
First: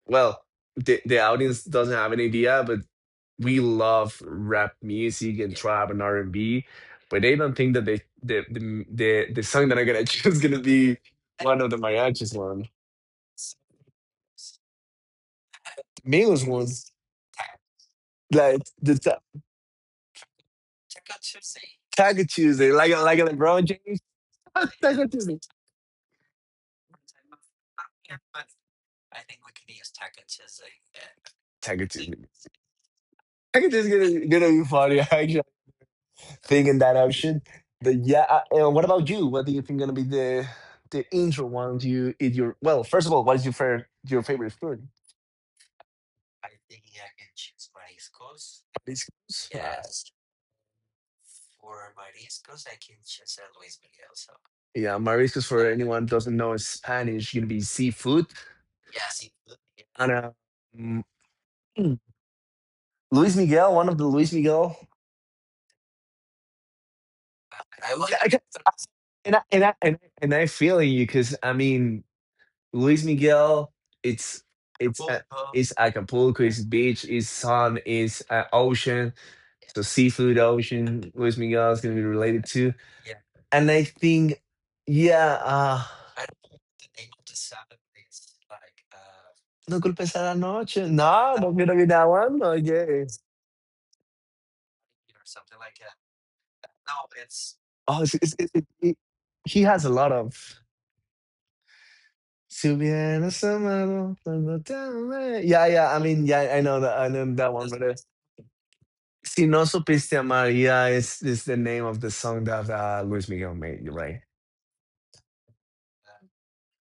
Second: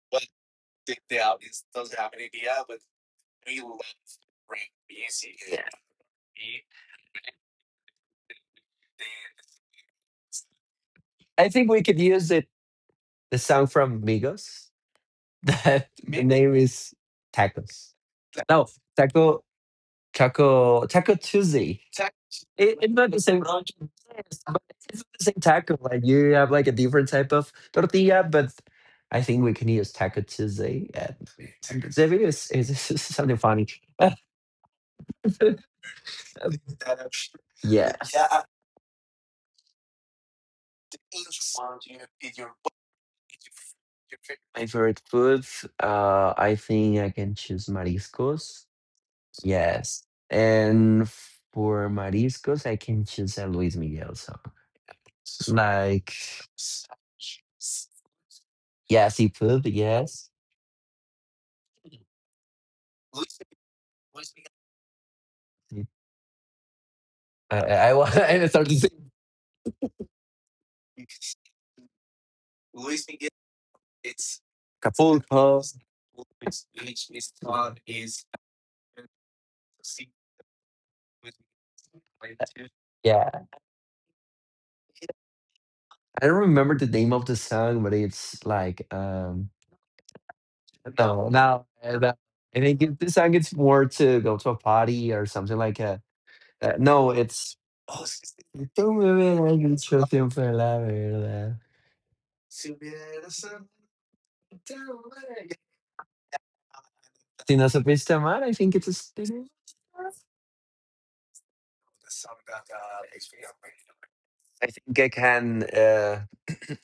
Speaker 1: well the audience doesn't have an idea, but we love rap music and trap and R and B, but they don't think that they, the song that I'm gonna choose is gonna be
Speaker 2: I
Speaker 1: one
Speaker 2: think
Speaker 1: of the
Speaker 2: we could use
Speaker 1: mariachis
Speaker 2: it,
Speaker 1: one,
Speaker 2: the song from Migos that the
Speaker 1: Migos
Speaker 2: name
Speaker 1: ones,
Speaker 2: is Tacos.
Speaker 1: like
Speaker 2: No,
Speaker 1: the ta-
Speaker 2: Taco Taco Taco Tuesday.
Speaker 1: Taco Tuesday,
Speaker 2: It, it's not the
Speaker 1: like
Speaker 2: same
Speaker 1: LeBron
Speaker 2: concept,
Speaker 1: James,
Speaker 2: yes, but it's not
Speaker 1: Taco
Speaker 2: the same
Speaker 1: Tuesday,
Speaker 2: taco. Like you have like a different type of tortilla, but I think we can use Taco Tuesday. And
Speaker 1: Taco
Speaker 2: the
Speaker 1: Tuesday.
Speaker 2: video is is something funny.
Speaker 1: Taco Tuesday is gonna gonna be funny. I actually thinking that option. But
Speaker 2: Yes,
Speaker 1: yeah, and what about you? What do you think gonna be the intro one? Do you eat your well? First of all, what is your favorite
Speaker 2: my
Speaker 1: food?
Speaker 2: favorite food. I think I can choose mariscos.
Speaker 1: What is-
Speaker 2: Yes, and for mariscos, I can choose a Luis Miguel song.
Speaker 1: Yeah, mariscos for anyone who
Speaker 2: Like,
Speaker 1: doesn't know is Spanish, gonna be seafood.
Speaker 2: yeah, seafood.
Speaker 1: And
Speaker 2: Yes,
Speaker 1: mm, mm, Luis Miguel, one of the Luis Miguel.
Speaker 2: I I,
Speaker 1: I,
Speaker 2: I,
Speaker 1: like- I, ca-
Speaker 2: I started to say
Speaker 1: and, and I feel you because I mean Luis Miguel, it's it's uh,
Speaker 2: Acapulco.
Speaker 1: it's Acapulco, it's beach, it's sun, it's ocean, so seafood, ocean. Luis Miguel is gonna be related to,
Speaker 2: Yeah.
Speaker 1: and I think yeah.
Speaker 2: I don't remember the name of the song, but it's like
Speaker 1: No culpes a la noche.
Speaker 2: no,
Speaker 1: No, no
Speaker 2: now
Speaker 1: quiero be that
Speaker 2: that
Speaker 1: one.
Speaker 2: I think it,
Speaker 1: Okay.
Speaker 2: the song it's more to go to a party or something like a no, it's
Speaker 1: Oh, it's it it
Speaker 2: "Tú
Speaker 1: it
Speaker 2: me verás
Speaker 1: he has a
Speaker 2: mucho
Speaker 1: lot
Speaker 2: tiempo,
Speaker 1: of
Speaker 2: la verdad."
Speaker 1: "Si hubieras amado cuando te amé". Yeah, yeah, I mean, yeah, I know that
Speaker 2: Si no
Speaker 1: one, but,
Speaker 2: supiste amar, I think it's a
Speaker 1: "Si
Speaker 2: student.
Speaker 1: no supiste amar" yeah, is the name of the song that, Luis Miguel made, you're right.
Speaker 2: I think I can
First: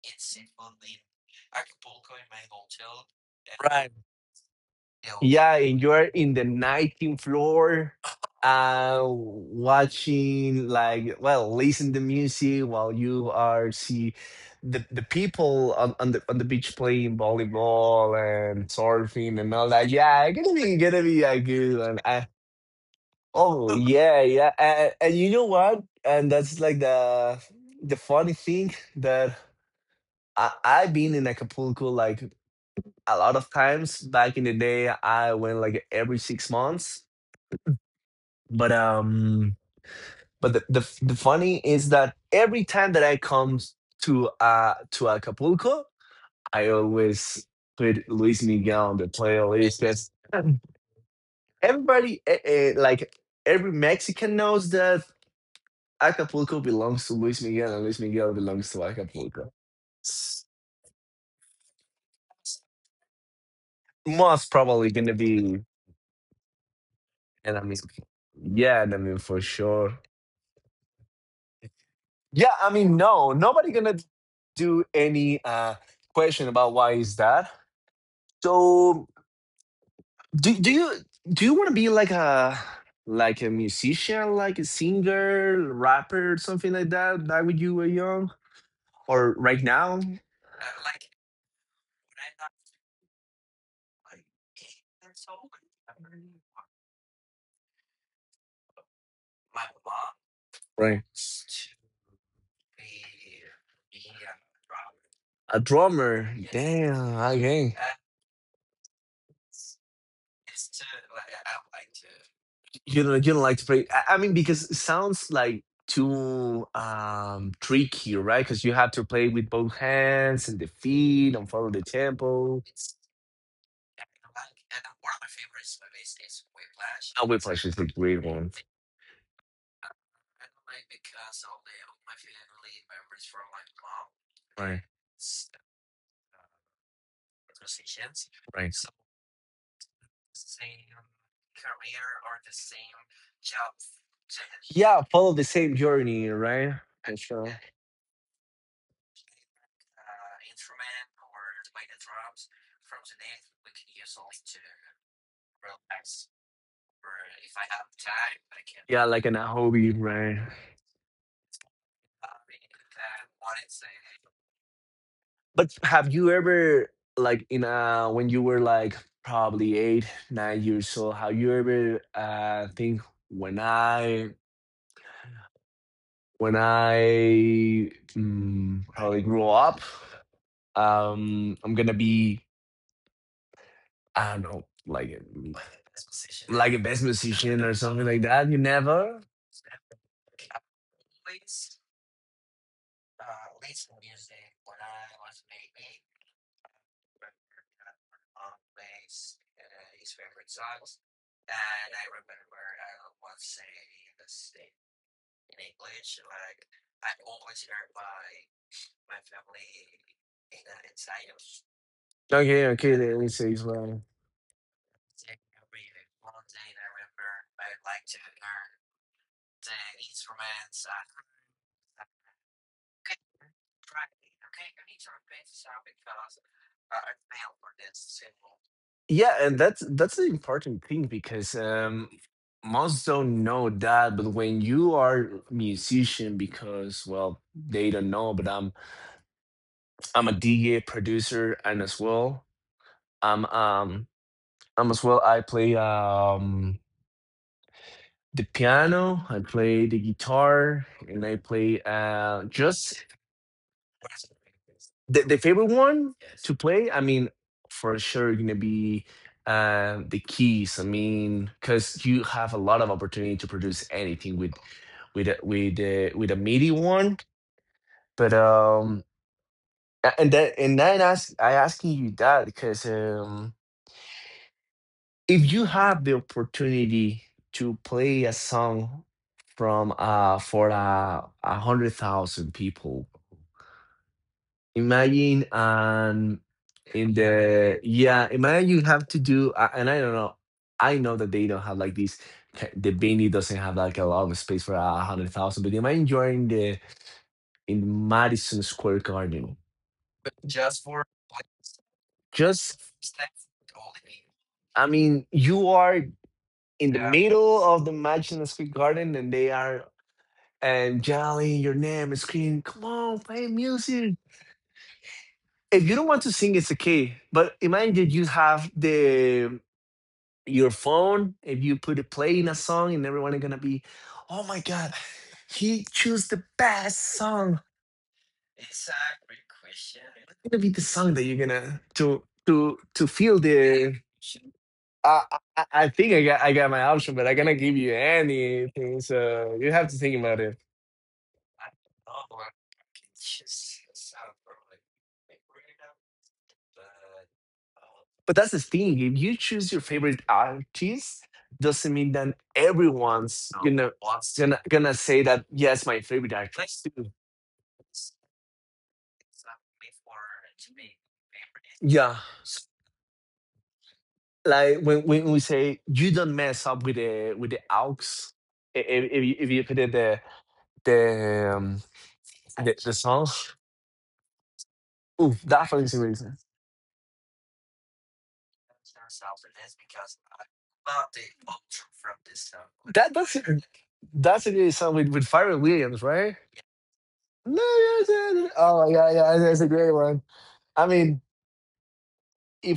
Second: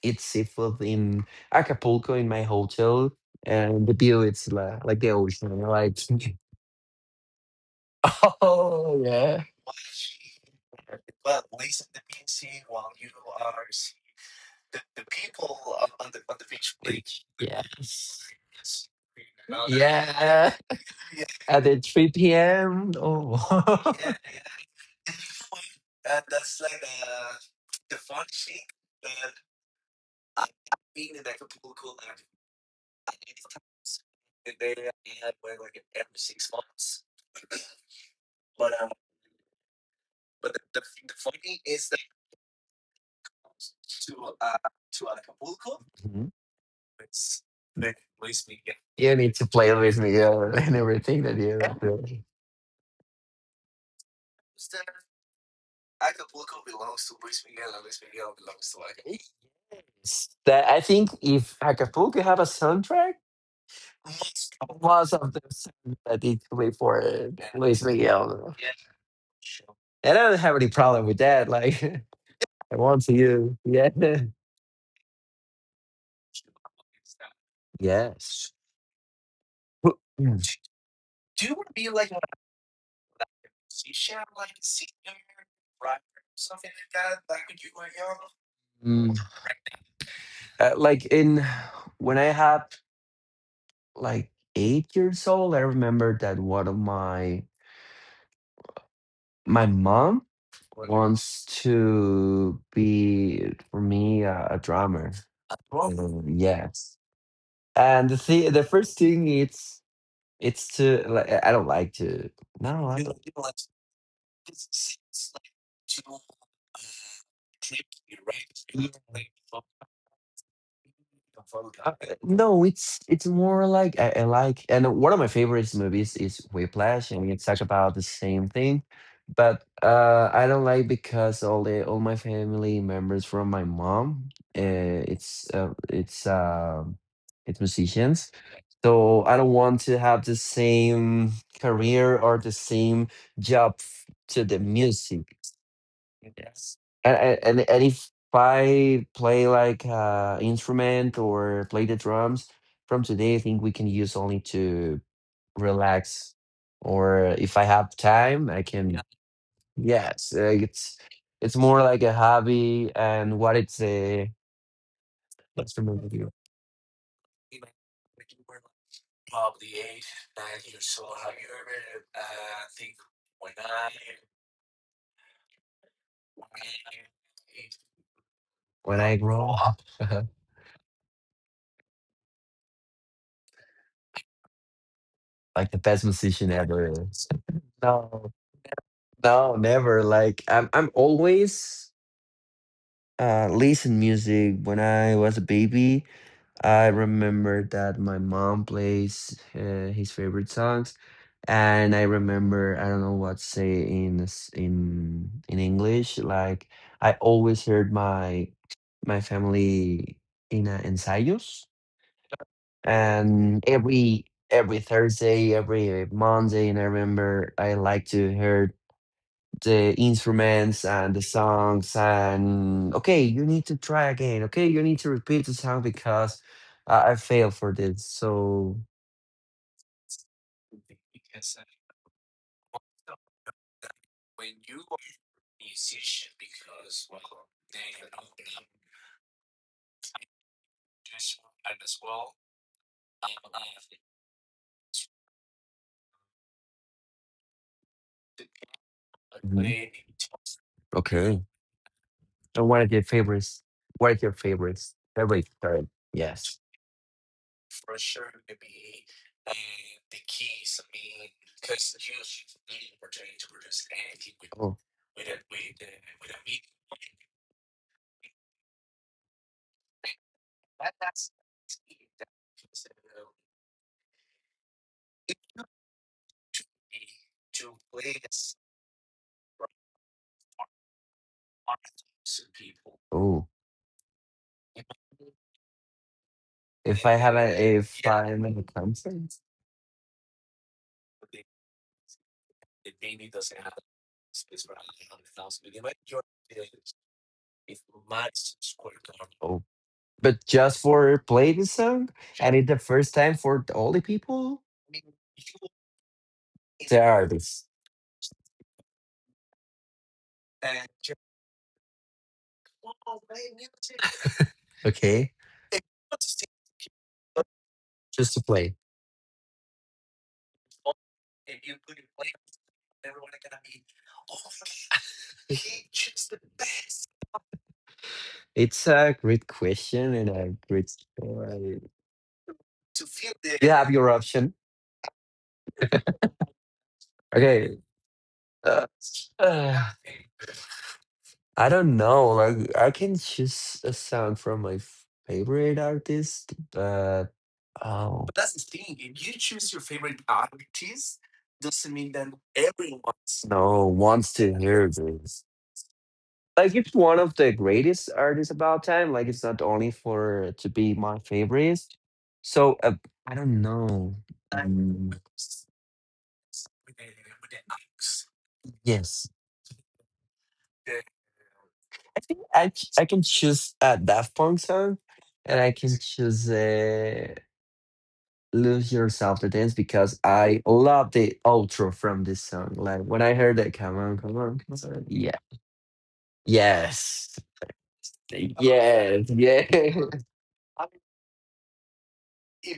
Speaker 2: eat seafood in Acapulco in my hotel, and the view it's like the
Speaker 1: Yeah,
Speaker 2: ocean.
Speaker 1: and
Speaker 2: Like,
Speaker 1: you're in the 19th floor,
Speaker 2: oh yeah,
Speaker 1: watching like well, listen to music while you are see the people on the beach playing
Speaker 2: yeah,
Speaker 1: volleyball and surfing and all that. Yeah, it's
Speaker 2: yeah,
Speaker 1: gonna be a
Speaker 2: at
Speaker 1: good
Speaker 2: the
Speaker 1: one.
Speaker 2: 3 p.m.
Speaker 1: Oh
Speaker 2: Oh,
Speaker 1: yeah, yeah, and you know what? And that's like the funny thing that I've been in Acapulco like a lot of times back in the day I went like every 6 months but um but the funny is that every time that I come to Acapulco
Speaker 2: mhm.
Speaker 1: I always put Luis Miguel on the
Speaker 2: You need to play
Speaker 1: playlist
Speaker 2: with
Speaker 1: because
Speaker 2: me and everything that you have to.
Speaker 1: everybody like every Mexican knows that Acapulco belongs to Luis Miguel and Luis Miguel belongs to Acapulco.
Speaker 2: It's
Speaker 1: S-
Speaker 2: that I think if Acapulco have a soundtrack,
Speaker 1: most probably gonna
Speaker 2: most of the
Speaker 1: be
Speaker 2: time that it play for
Speaker 1: and I mean
Speaker 2: Luis Miguel,
Speaker 1: yeah and I mean for sure.
Speaker 2: and I don't have any problem with that. Like
Speaker 1: Yeah, I
Speaker 2: I
Speaker 1: mean,
Speaker 2: want to
Speaker 1: no,
Speaker 2: you,
Speaker 1: nobody
Speaker 2: yeah,
Speaker 1: gonna do any question about why is that.
Speaker 2: yes.
Speaker 1: So, do do you do you want to be like a musician, like a singer, rapper, something like that? Back when you were young,
Speaker 2: Mm.
Speaker 1: or right now,
Speaker 2: Like in when I had like 8 years old, I remember that one of my- my mom
Speaker 1: right.
Speaker 2: wants to be, for me, a drummer. A
Speaker 1: A
Speaker 2: drummer.
Speaker 1: drummer?
Speaker 2: Yes,
Speaker 1: Damn, okay.
Speaker 2: and the first thing it's to, like, I don't like to, no, I
Speaker 1: You know,
Speaker 2: don't
Speaker 1: you don't like to play. I mean, because it sounds like too tricky, right? Because you
Speaker 2: to.
Speaker 1: have to play with both hands and the feet and follow the tempo.
Speaker 2: No, it's more like, I like, and one of my favorite movies is Whiplash,
Speaker 1: I
Speaker 2: and it's talk
Speaker 1: Whiplash is a
Speaker 2: about the
Speaker 1: great
Speaker 2: same
Speaker 1: one.
Speaker 2: thing. But I don't like because all my family members from my mom, uh,
Speaker 1: Right,
Speaker 2: it's uh, it's uh, it's musicians,
Speaker 1: right.
Speaker 2: so I don't want to have the same career or the same job to the
Speaker 1: Yeah,
Speaker 2: music.
Speaker 1: follow the same journey, right?
Speaker 2: And
Speaker 1: For
Speaker 2: and
Speaker 1: sure.
Speaker 2: and and if I play like instrument or play the drums from today, I think we can use only to relax. Or if I have time, I, yeah, can.
Speaker 1: Yeah, like in a hobby,
Speaker 2: Yes,
Speaker 1: right?
Speaker 2: it's more like a hobby, and what it's
Speaker 1: But have you ever, like, in a when you were like probably eight, 9 years old, have you ever think when I when I
Speaker 2: when I
Speaker 1: probably grow
Speaker 2: grow
Speaker 1: up,
Speaker 2: up,
Speaker 1: I'm gonna be I don't know, like.
Speaker 2: like the best musician
Speaker 1: Like a
Speaker 2: ever.
Speaker 1: best musician or something like
Speaker 2: No,
Speaker 1: that. You never.
Speaker 2: no, never. Like I'm always listen music when I was a baby. I remember that my mom plays his favorite songs, and I remember I don't know what to say in English. Like I always heard my family in ensayos,
Speaker 1: Okay, okay, let me say as
Speaker 2: and
Speaker 1: well.
Speaker 2: every Thursday, every Monday, and I remember I like to hear the instruments and the songs, and okay you need to try again, okay you need to repeat the song because I failed for this, so
Speaker 1: Yeah, and that's an important thing because most don't know that, but when you are a musician, because well, they don't know, but I'm a DJ producer and as well I'm um I'm as well I play the piano, I play
Speaker 2: mhm.
Speaker 1: the guitar, and I
Speaker 2: Okay,
Speaker 1: play
Speaker 2: and
Speaker 1: just
Speaker 2: what are your favorites,
Speaker 1: the
Speaker 2: favorite,
Speaker 1: favorite
Speaker 2: sorry.
Speaker 1: one to
Speaker 2: Yes.
Speaker 1: play, I mean, for sure, gonna be the keys. I mean, because you have a lot of opportunity to produce anything with
Speaker 2: Oh.
Speaker 1: with a MIDI one. But and I ask I asking you that because if you have the opportunity to play a song from for 100,000 people.
Speaker 2: Oh,
Speaker 1: Imagine in the
Speaker 2: if
Speaker 1: yeah,
Speaker 2: I'm in a
Speaker 1: imagine you have to
Speaker 2: concert.
Speaker 1: and I don't know. I know that they don't have like the Benny doesn't have like a lot of space for 100,000, but imagine you're in the in Madison Square Garden.
Speaker 2: Oh, but just for play this song, and it's the
Speaker 1: Just
Speaker 2: first time for all the people,
Speaker 1: I mean, you are in
Speaker 2: the
Speaker 1: the middle
Speaker 2: artists.
Speaker 1: of the Madison Square Garden and they are and yelling your name and screaming, come on, play music.
Speaker 2: Okay,
Speaker 1: If you don't want to sing, it's okay. But imagine that you
Speaker 2: to
Speaker 1: have
Speaker 2: play.
Speaker 1: the your phone, if you put it playing a song and everyone are gonna be, oh my god, he chose the best song,
Speaker 2: It's a great question and
Speaker 1: it's
Speaker 2: a
Speaker 1: gonna be the
Speaker 2: great
Speaker 1: song that you're gonna
Speaker 2: story.
Speaker 1: to feel
Speaker 2: You have
Speaker 1: the
Speaker 2: your option.
Speaker 1: I, I think I got my option, but I cannot
Speaker 2: Okay.
Speaker 1: give you
Speaker 2: Uh,
Speaker 1: anything, so you
Speaker 2: uh,
Speaker 1: have to think about it.
Speaker 2: I don't know. Like I can choose a song from my favorite artist, but oh, but
Speaker 1: But that's the
Speaker 2: that's if
Speaker 1: thing:
Speaker 2: you
Speaker 1: if you
Speaker 2: choose
Speaker 1: choose
Speaker 2: your
Speaker 1: your
Speaker 2: favorite
Speaker 1: favorite
Speaker 2: artist,
Speaker 1: artist,
Speaker 2: doesn't
Speaker 1: doesn't mean
Speaker 2: mean that
Speaker 1: that
Speaker 2: everyone,
Speaker 1: everyone's
Speaker 2: no,
Speaker 1: gonna
Speaker 2: wants to
Speaker 1: gonna
Speaker 2: hear
Speaker 1: gonna
Speaker 2: it.
Speaker 1: say that, yes, my favorite
Speaker 2: Like
Speaker 1: artist.
Speaker 2: it's one of the greatest artists about time. Like it's not only for to be my favorite.
Speaker 1: Yeah,
Speaker 2: So I don't know.
Speaker 1: like when,
Speaker 2: Mm,
Speaker 1: when we say you don't mess up with the aux.
Speaker 2: yes.
Speaker 1: If you put it the the um,
Speaker 2: Think I
Speaker 1: the,
Speaker 2: c-
Speaker 1: the
Speaker 2: I can
Speaker 1: song.
Speaker 2: choose a Daft Punk song,
Speaker 1: Ooh,
Speaker 2: and
Speaker 1: that
Speaker 2: I
Speaker 1: for
Speaker 2: can
Speaker 1: some reason
Speaker 2: choose "Lose Yourself" to dance because I love the outro from this song. Like
Speaker 1: that
Speaker 2: when I
Speaker 1: that's
Speaker 2: heard that, come on, come
Speaker 1: that's a
Speaker 2: on,
Speaker 1: good song with
Speaker 2: yeah,
Speaker 1: Pharrell Williams, right?
Speaker 2: yes,
Speaker 1: No, yes, yes, yes. Oh yeah,
Speaker 2: yes,
Speaker 1: yeah, that's a great
Speaker 2: yeah.
Speaker 1: one. I mean,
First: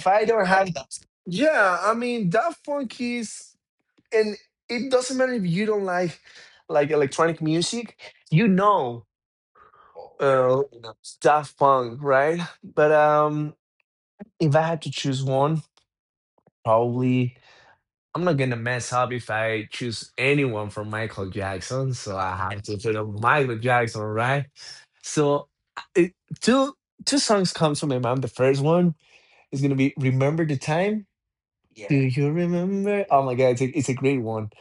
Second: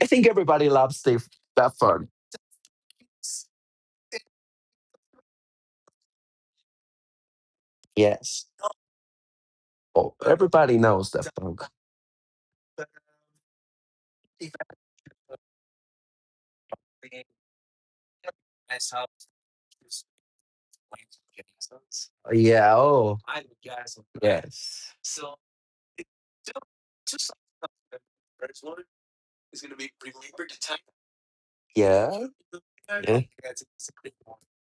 Speaker 2: I
Speaker 1: I
Speaker 2: think
Speaker 1: don't
Speaker 2: everybody
Speaker 1: have that,
Speaker 2: loves the Daft
Speaker 1: yeah, I
Speaker 2: Punk.
Speaker 1: mean that funk is, and it doesn't matter if you don't like electronic music,
Speaker 2: Yes,
Speaker 1: you know.
Speaker 2: oh,
Speaker 1: uh,
Speaker 2: everybody knows Daft
Speaker 1: Daft
Speaker 2: Punk.
Speaker 1: Punk, right? But if I had to choose one, probably I'm not gonna mess up if I choose anyone from Michael Jackson, so I have
Speaker 2: Yeah.
Speaker 1: to put up
Speaker 2: Oh,
Speaker 1: Michael Jackson, right?
Speaker 2: yes.
Speaker 1: So I- it, two two songs comes to my mind. The first one is gonna be "Remember the Time." Yeah. Do
Speaker 2: Yeah,
Speaker 1: you remember?
Speaker 2: yeah.
Speaker 1: Oh my god, it's a great one.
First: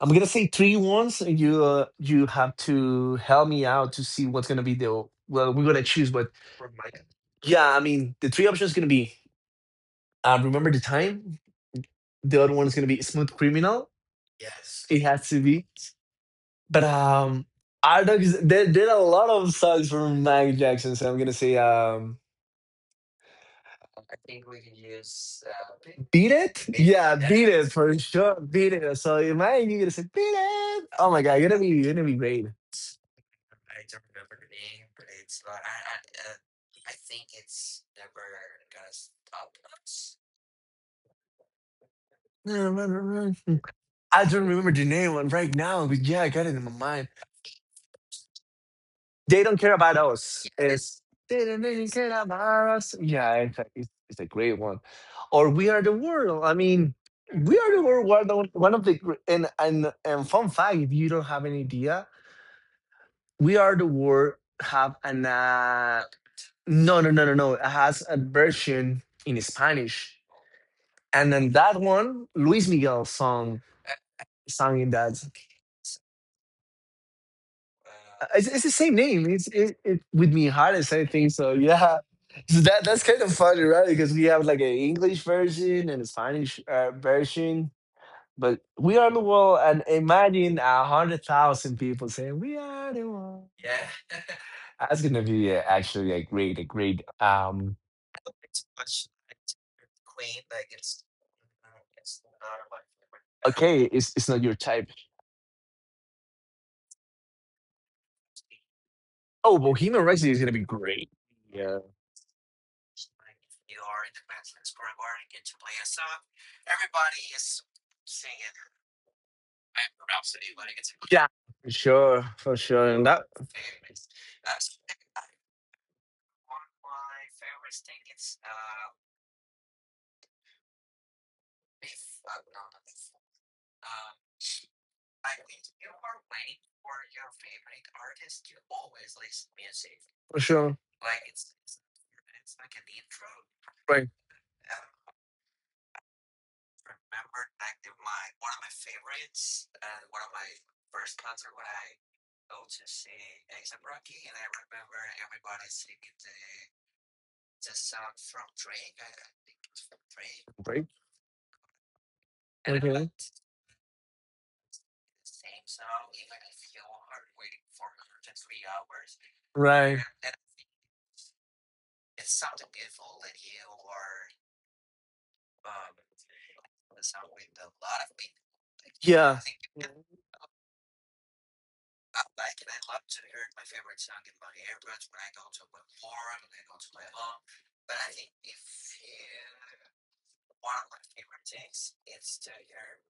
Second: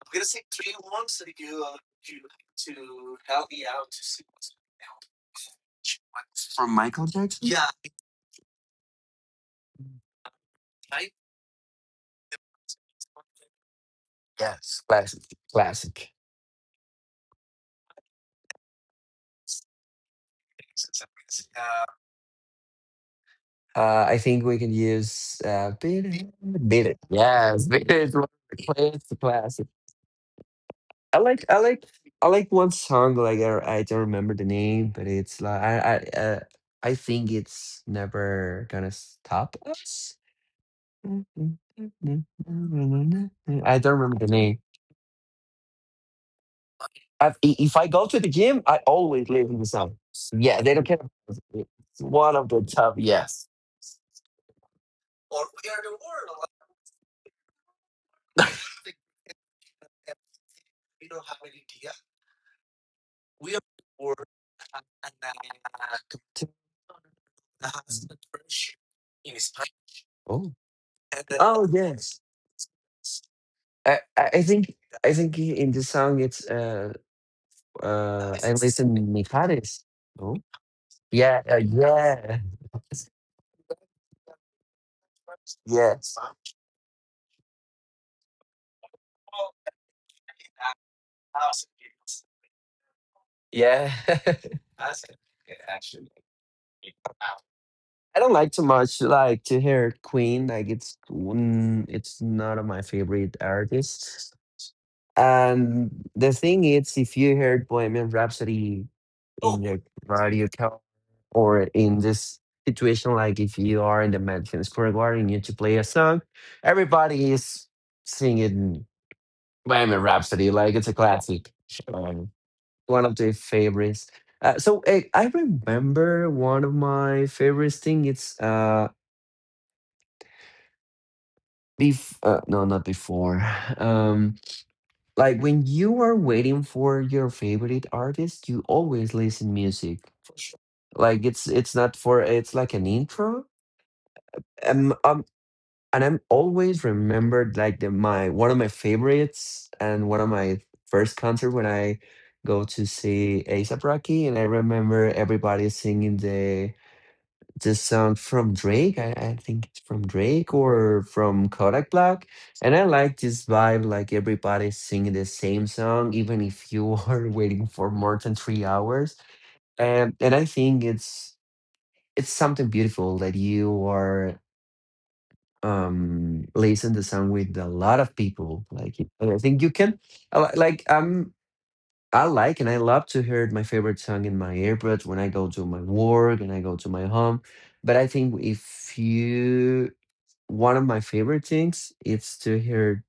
Speaker 1: I'm gonna say three ones, and you you have to help me out to see what's gonna be the, well, we're gonna choose. But
Speaker 2: From Michael Jackson. Yeah.
Speaker 1: yeah, I mean the three options gonna be "Remember the Time," the other one is gonna be Smooth Criminal.
Speaker 2: Yes.
Speaker 1: Yes. It
Speaker 2: Classic.
Speaker 1: has to be.
Speaker 2: Classic.
Speaker 1: But I don't know. There are a lot of songs from Michael Jackson, so I'm gonna say,
Speaker 2: I think we can use Beat
Speaker 1: "Beat It."
Speaker 2: It, Beat It.
Speaker 1: Yeah, "Beat It,"
Speaker 2: Yes,
Speaker 1: yes,
Speaker 2: Beat
Speaker 1: for
Speaker 2: It is one of
Speaker 1: sure.
Speaker 2: the
Speaker 1: "Beat It." So
Speaker 2: classic, classic.
Speaker 1: imagine you're gonna say "Beat It." Oh
Speaker 2: I
Speaker 1: my god,
Speaker 2: like,
Speaker 1: you're
Speaker 2: I
Speaker 1: gonna be,
Speaker 2: like,
Speaker 1: you're gonna be
Speaker 2: I
Speaker 1: great.
Speaker 2: like one song. Like I don't remember the name, but it's like I, uh, I think it's never gonna stop us. I don't remember
Speaker 1: I
Speaker 2: the
Speaker 1: don't
Speaker 2: name.
Speaker 1: remember the name one right now, but yeah, I got it in my mind.
Speaker 2: If I go to the gym, I always
Speaker 1: They
Speaker 2: leave
Speaker 1: don't
Speaker 2: the
Speaker 1: care
Speaker 2: song.
Speaker 1: about us.
Speaker 2: Yeah, they don't care.
Speaker 1: It's, they don't really
Speaker 2: It's
Speaker 1: care
Speaker 2: one of the
Speaker 1: about us.
Speaker 2: top.
Speaker 1: Yeah,
Speaker 2: Yes.
Speaker 1: it's a, it's, it's a great one. Or we are the world. I mean, we are the world. One of the gr- and fun fact, if you don't have any idea, we are the world. Have an
Speaker 2: To-
Speaker 1: no no no no no. It has a version in Spanish,
Speaker 2: Oh.
Speaker 1: and then
Speaker 2: Oh,
Speaker 1: that
Speaker 2: yes.
Speaker 1: one, Luis Miguel song,
Speaker 2: I, I I think
Speaker 1: sang in
Speaker 2: I
Speaker 1: that.
Speaker 2: think in the song it's I
Speaker 1: It's the
Speaker 2: listen
Speaker 1: same name. It's it,
Speaker 2: Mijares,
Speaker 1: it with
Speaker 2: no?
Speaker 1: Mijares, I think.
Speaker 2: Yeah,
Speaker 1: So yeah,
Speaker 2: yeah,
Speaker 1: so that's kind of funny, right? Because we have like an English version
Speaker 2: yeah,
Speaker 1: and a Spanish version. But we are the world, and imagine 100,000 people saying we are the world.
Speaker 2: yeah.
Speaker 1: That's gonna be actually a great, a great.
Speaker 2: I don't like too much like to hear Queen. Like it's one, it's not of my favorite
Speaker 1: Okay, it's
Speaker 2: artists.
Speaker 1: not your type.
Speaker 2: And the thing is, if you heard Bohemian Rhapsody
Speaker 1: Oh,
Speaker 2: in your
Speaker 1: Bohemian Rhapsody is
Speaker 2: radio
Speaker 1: gonna be
Speaker 2: car
Speaker 1: great.
Speaker 2: or
Speaker 1: Yeah,
Speaker 2: in this situation, like if you are in the Madison Square Garden, you need to play a song, everybody is singing. Bohemian Rhapsody, like it's a
Speaker 1: yeah,
Speaker 2: classic. Um,
Speaker 1: for sure,
Speaker 2: One
Speaker 1: and
Speaker 2: of
Speaker 1: that
Speaker 2: the favorites. So, I remember one of my favorites thing. It's no, not before. Um, like when you are waiting for your favorite artist, you always listen music.
Speaker 1: for sure.
Speaker 2: Like it's not for it's like an intro.
Speaker 1: Right,
Speaker 2: Um, And I'm always remembered like the my one of my favorites and one of my first concert when I go to see ASAP Rocky, and I remember everybody singing the song from Drake. I think it's from Drake
Speaker 1: right,
Speaker 2: or from Kodak Black. And I
Speaker 1: okay,
Speaker 2: like this vibe, like everybody singing the same song, even if you are waiting for more than 3 hours.
Speaker 1: right.
Speaker 2: And I think it's something beautiful that you are listen the song with a lot of people like I
Speaker 1: Yeah.
Speaker 2: think you can I li- like i'm I like and I love to hear my favorite song in my earbuds when I go to my work and I go to my home, but I think if you, one of my favorite things is to hear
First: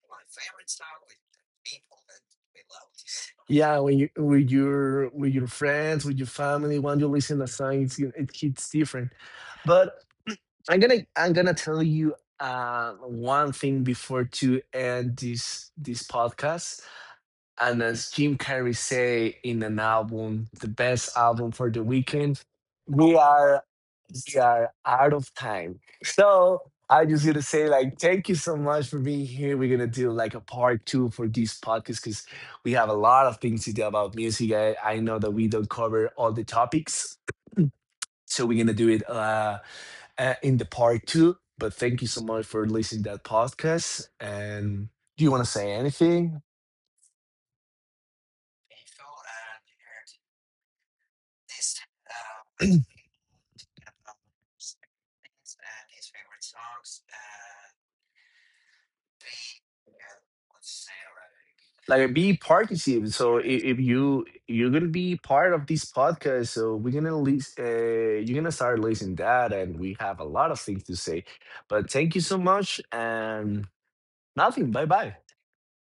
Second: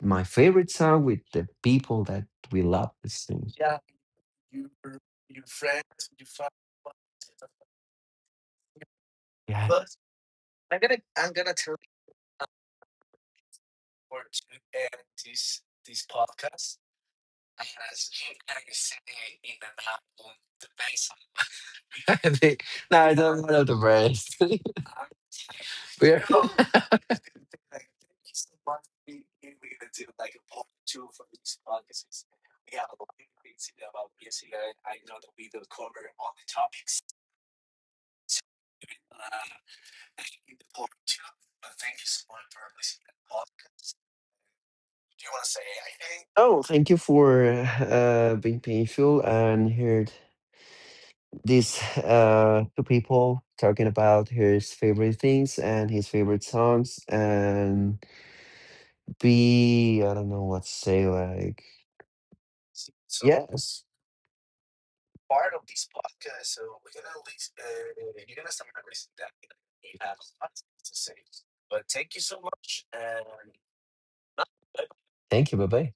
Speaker 2: my favorite song with the people that we love this thing.
Speaker 1: Yeah, when you with your friends, with your family, when you listen to songs, it hits different.
Speaker 2: Yeah.
Speaker 1: But I'm gonna tell you one thing before to end this podcast. And as Jim Carrey say in an album, the best album for the
Speaker 2: I
Speaker 1: weekend,
Speaker 2: think- no, I
Speaker 1: we
Speaker 2: don't want
Speaker 1: are
Speaker 2: to, the rest.
Speaker 1: we are out of time.
Speaker 2: We are.
Speaker 1: So I just gonna say like thank you so much for being here. We're gonna do like a part two for this podcast because we have a lot of things to do about music. I know that we don't cover all the topics, so we're gonna do it in the part two. But thank you so much for listening to that podcast. And do you want to say anything?
Speaker 2: Oh, thank you for being painful and here these two people talking about his favorite things and his favorite songs and be, I don't know what to say, like,
Speaker 1: Like be participative. So
Speaker 2: yeah.
Speaker 1: if you you're gonna be part of this podcast, so we're gonna list, you're gonna start listening that, and we have a lot of things to say. But thank you so much, and nothing. Bye bye.
Speaker 2: Thank you. Bye, bye.